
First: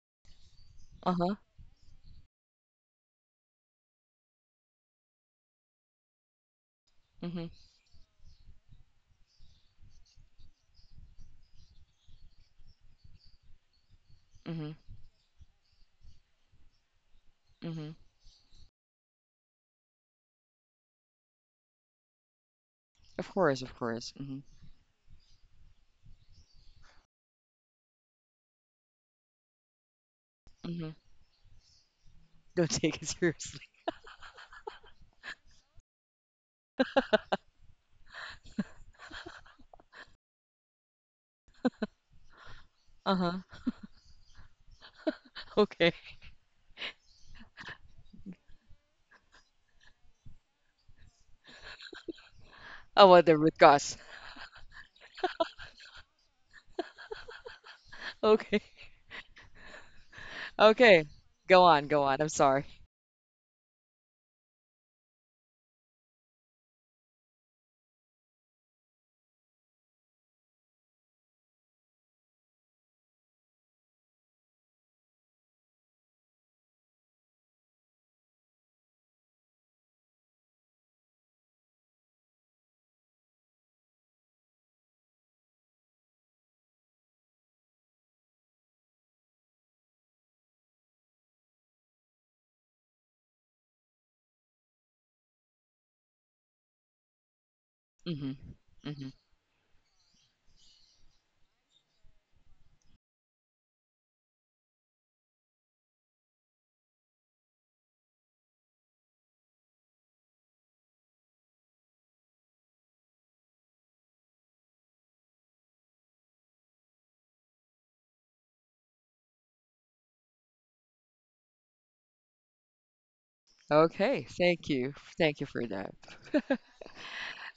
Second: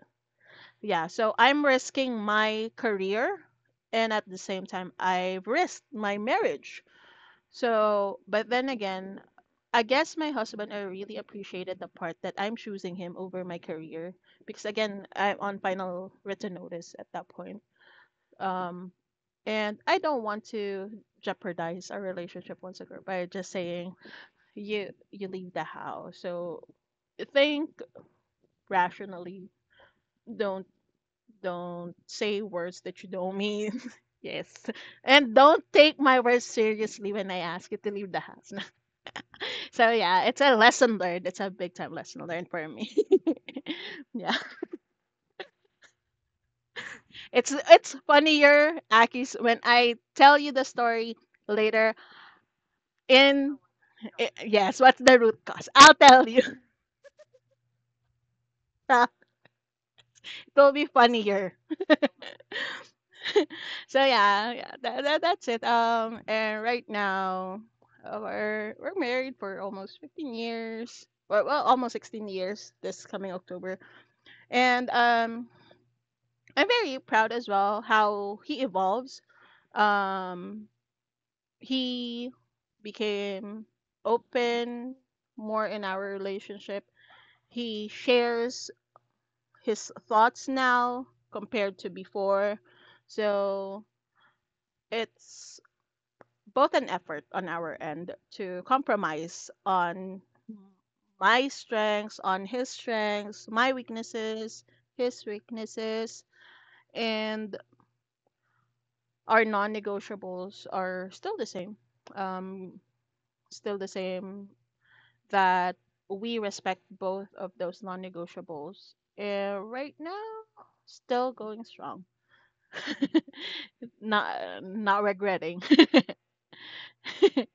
S2: Yeah, so
S1: Uh-huh.
S2: I'm risking my career and at the same time I've risked my marriage.
S1: Hmm.
S2: So, but then again, I guess my husband I really appreciated the part that I'm choosing him over my career because
S1: Hmm.
S2: again, I'm on final written notice at that point.
S1: Hmm.
S2: Um, and I don't want to jeopardize our relationship once again
S1: Of
S2: by just
S1: course. Of
S2: saying
S1: course. Hmm.
S2: you leave the house. So think rationally. Don't
S1: Hmm.
S2: Don't say
S1: Don't
S2: words
S1: take
S2: that
S1: it
S2: you don't
S1: seriously.
S2: mean. Yes. And don't take my words seriously when I ask you to leave the house. So yeah, it's a lesson learned. It's a big time lesson learned for me.
S1: Uh-huh.
S2: Yeah.
S1: Okay.
S2: It's funnier, Akis, when I tell you the story later
S1: Oh, well, the root
S2: in
S1: cause.
S2: yes, what's the root cause? I'll tell you.
S1: Okay.
S2: It'll be
S1: Okay.
S2: funnier.
S1: Go on. Go on. I'm sorry.
S2: So yeah, yeah that's it. And right now, we're married for almost 15 years. Well, almost 16 years this coming October. And I'm very proud as well how he evolves. Um, he became open more in our relationship. He shares his thoughts now compared to before. So it's both an effort on our end
S1: Hmm.
S2: to
S1: Hmm.
S2: compromise on my strengths, on his strengths, my weaknesses, his weaknesses, and our non-negotiables are still the same. Um, still the same that We respect both of those non-negotiables. And right now, still going strong.
S1: Okay.
S2: not
S1: Thank you.
S2: not
S1: Thank you
S2: regretting.
S1: for that.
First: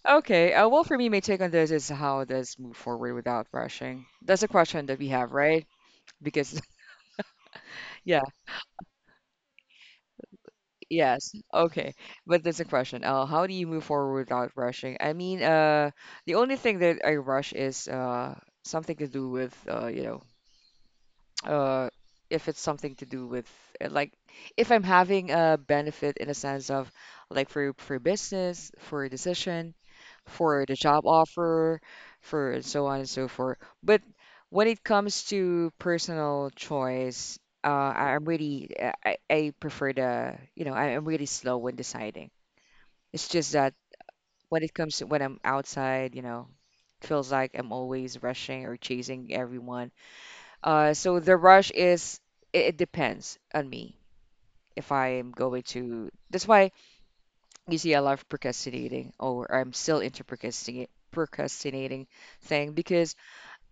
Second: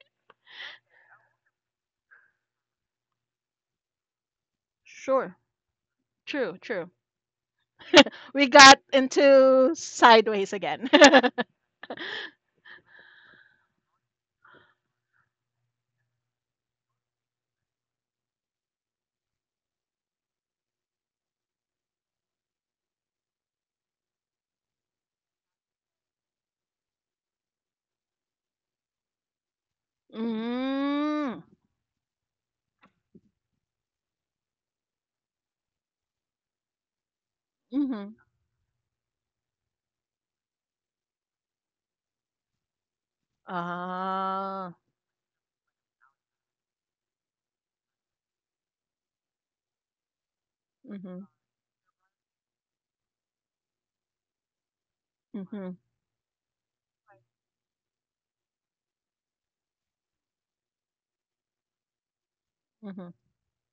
S1: Okay. Well, for me, my take on this is how does move forward without rushing? That's a question that we have,
S2: Sure.
S1: right?
S2: True,
S1: Because
S2: true.
S1: yeah,
S2: We got into sideways again.
S1: yes, okay. But that's a question. How do you move forward without rushing? I mean, the only thing that I rush is something to do with uh, if it's something to do with like if I'm having a benefit in a sense of like for business, for a decision, for the job
S2: Mm.
S1: offer, for and so on and so forth. But when it comes to personal choice,
S2: Mhm.
S1: I prefer the I'm really slow when deciding. It's just that when
S2: Ah.
S1: it comes to when I'm outside, feels like I'm always rushing or chasing everyone, so
S2: Mhm.
S1: the rush is it depends on me if I am going
S2: Mhm.
S1: to. That's why you see I love procrastinating, or I'm still into procrastinate procrastinating thing
S2: Mhm.
S1: because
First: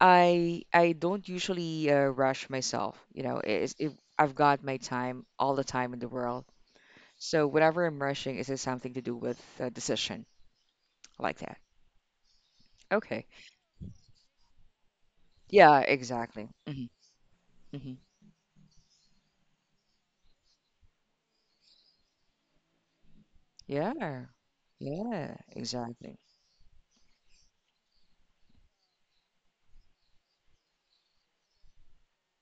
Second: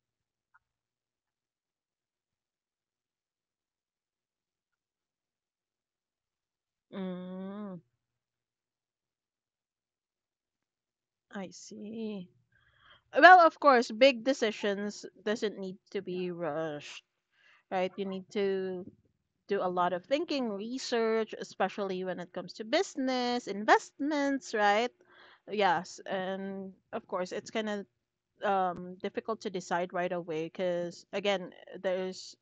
S1: I don't usually rush myself. You know, I've got my time all the time in the world. So
S2: Mm.
S1: whenever I'm rushing, is it something to do with a decision like
S2: I
S1: that?
S2: see.
S1: Okay.
S2: Well, of course, big decisions doesn't need
S1: Yeah,
S2: to be
S1: exactly. Hmm.
S2: rushed,
S1: Hmm.
S2: right? You need to do a lot of thinking, research, especially when it comes to business,
S1: Yeah.
S2: investments, right?
S1: Yeah,
S2: Yes,
S1: exactly.
S2: and of course, it's kind of difficult to decide right away because, again, there's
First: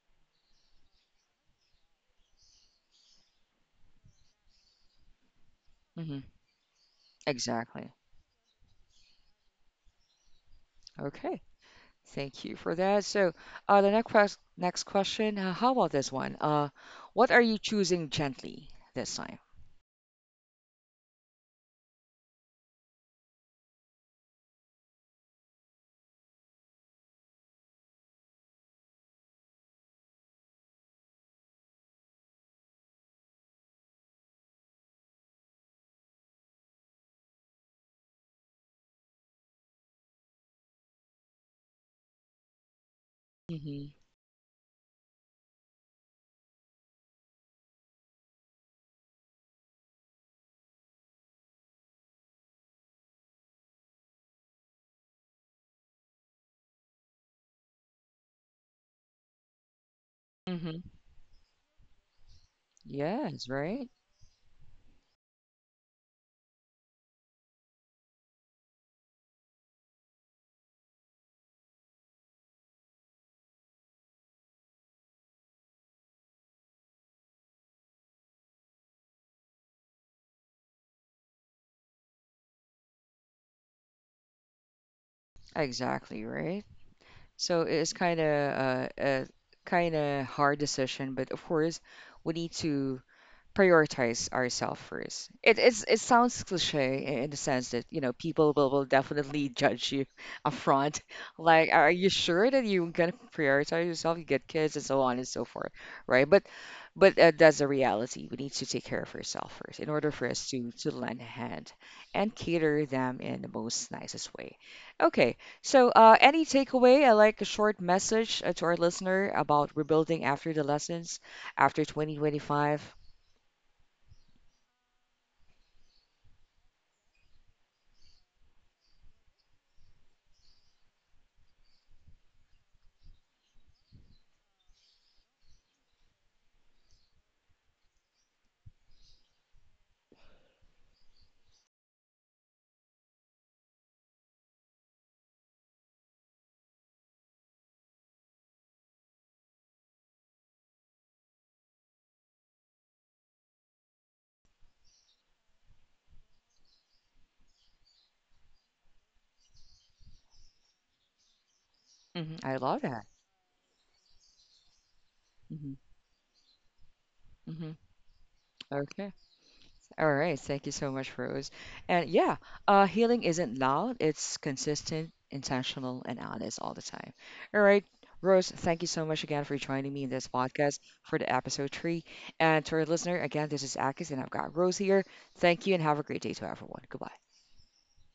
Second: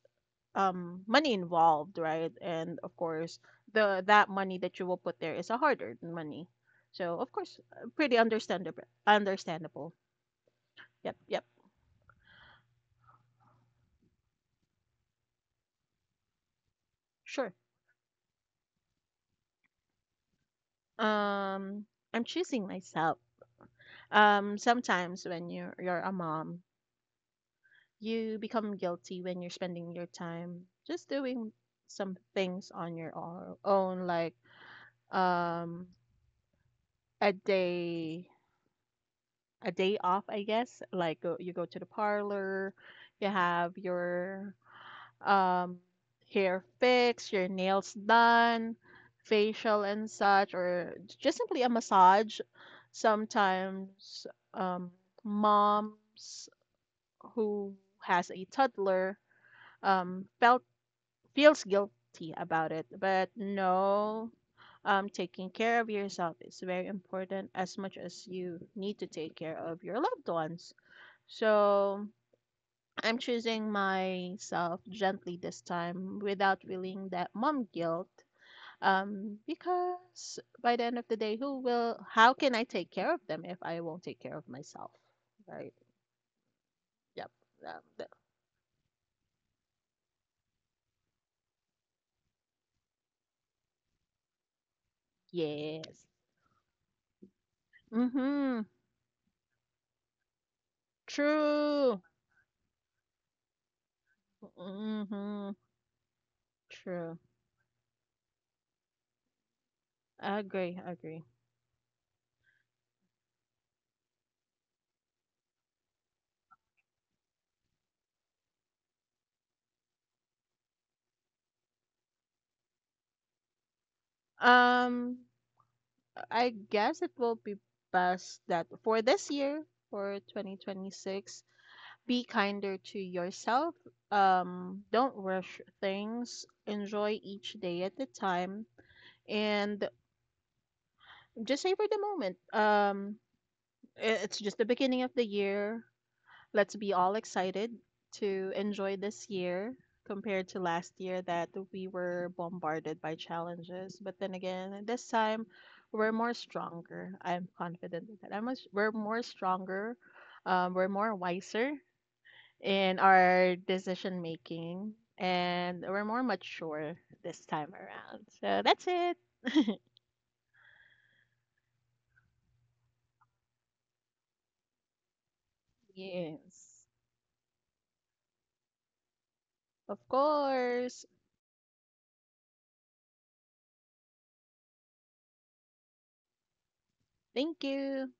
S2: money involved, right? And of course, the that money that you will put there is a hard-earned
S1: Hmm.
S2: money. So of course,
S1: Exactly.
S2: pretty understandable. Understandable. Yep,
S1: Okay.
S2: yep,
S1: Thank you for that. So, the next question. How about this one? What are
S2: sure.
S1: you choosing gently this time?
S2: Um, I'm choosing myself. Sometimes when you're a mom, you become guilty when you're spending your time just doing some things on your own, like um a day off, I guess. Like you go to the parlor, you have
S1: Hmm.
S2: your um hair fixed, your nails done, facial and such, or just simply a massage. Sometimes um moms who has a toddler felt
S1: Hmm.
S2: feels guilty about it, but
S1: Yes, right.
S2: no. Taking care of yourself is very important as much as you need to take care of your loved ones. So I'm choosing myself gently this time without feeling that mom guilt. Because by the end of the day, how can I take care of them if I won't take care of myself? Right?
S1: Exactly, right.
S2: Yep.
S1: So
S2: Um,
S1: it's
S2: th-
S1: kind of a kind of hard decision, but of course, we need to prioritize ourselves first. It
S2: yes.
S1: sounds cliche in the sense that you know people
S2: Mm-hmm.
S1: will definitely judge you upfront. Like, are
S2: True.
S1: you sure that you're gonna prioritize yourself? You get kids and so on and so
S2: Mm-hmm.
S1: forth, right? But
S2: True.
S1: but uh, that's a reality. We need to take care of ourselves first in order for
S2: I
S1: us to
S2: agree. I
S1: to lend
S2: agree.
S1: a hand and cater them in the most nicest way. Okay, so any takeaway? I like a short message to our listener about rebuilding after the lessons after 2025.
S2: Um, I guess it will be best that for this year, for 2026, be kinder to yourself. Don't rush things. Enjoy each day at a time and just savor the moment. It's just the beginning of the year. Let's be all excited to enjoy this year compared to last year that we were bombarded by challenges. But then again, this time we're more stronger. I'm confident that. We're more stronger. We're more wiser
S1: Hmm. I love
S2: in
S1: that.
S2: our decision making
S1: Hmm.
S2: and we're more mature this time
S1: Hmm.
S2: around. So that's
S1: Okay.
S2: it.
S1: All right. Thank you so much, Rose. And yeah, healing isn't loud, it's consistent, intentional, and honest all
S2: Yes.
S1: the time. All right. Rose, thank you so much again for joining
S2: Of
S1: me in this podcast
S2: course.
S1: for the episode three. And to our listener, again, this is Akis, and I've got Rose here. Thank you, and have a great day to everyone. Goodbye.
S2: Thank you.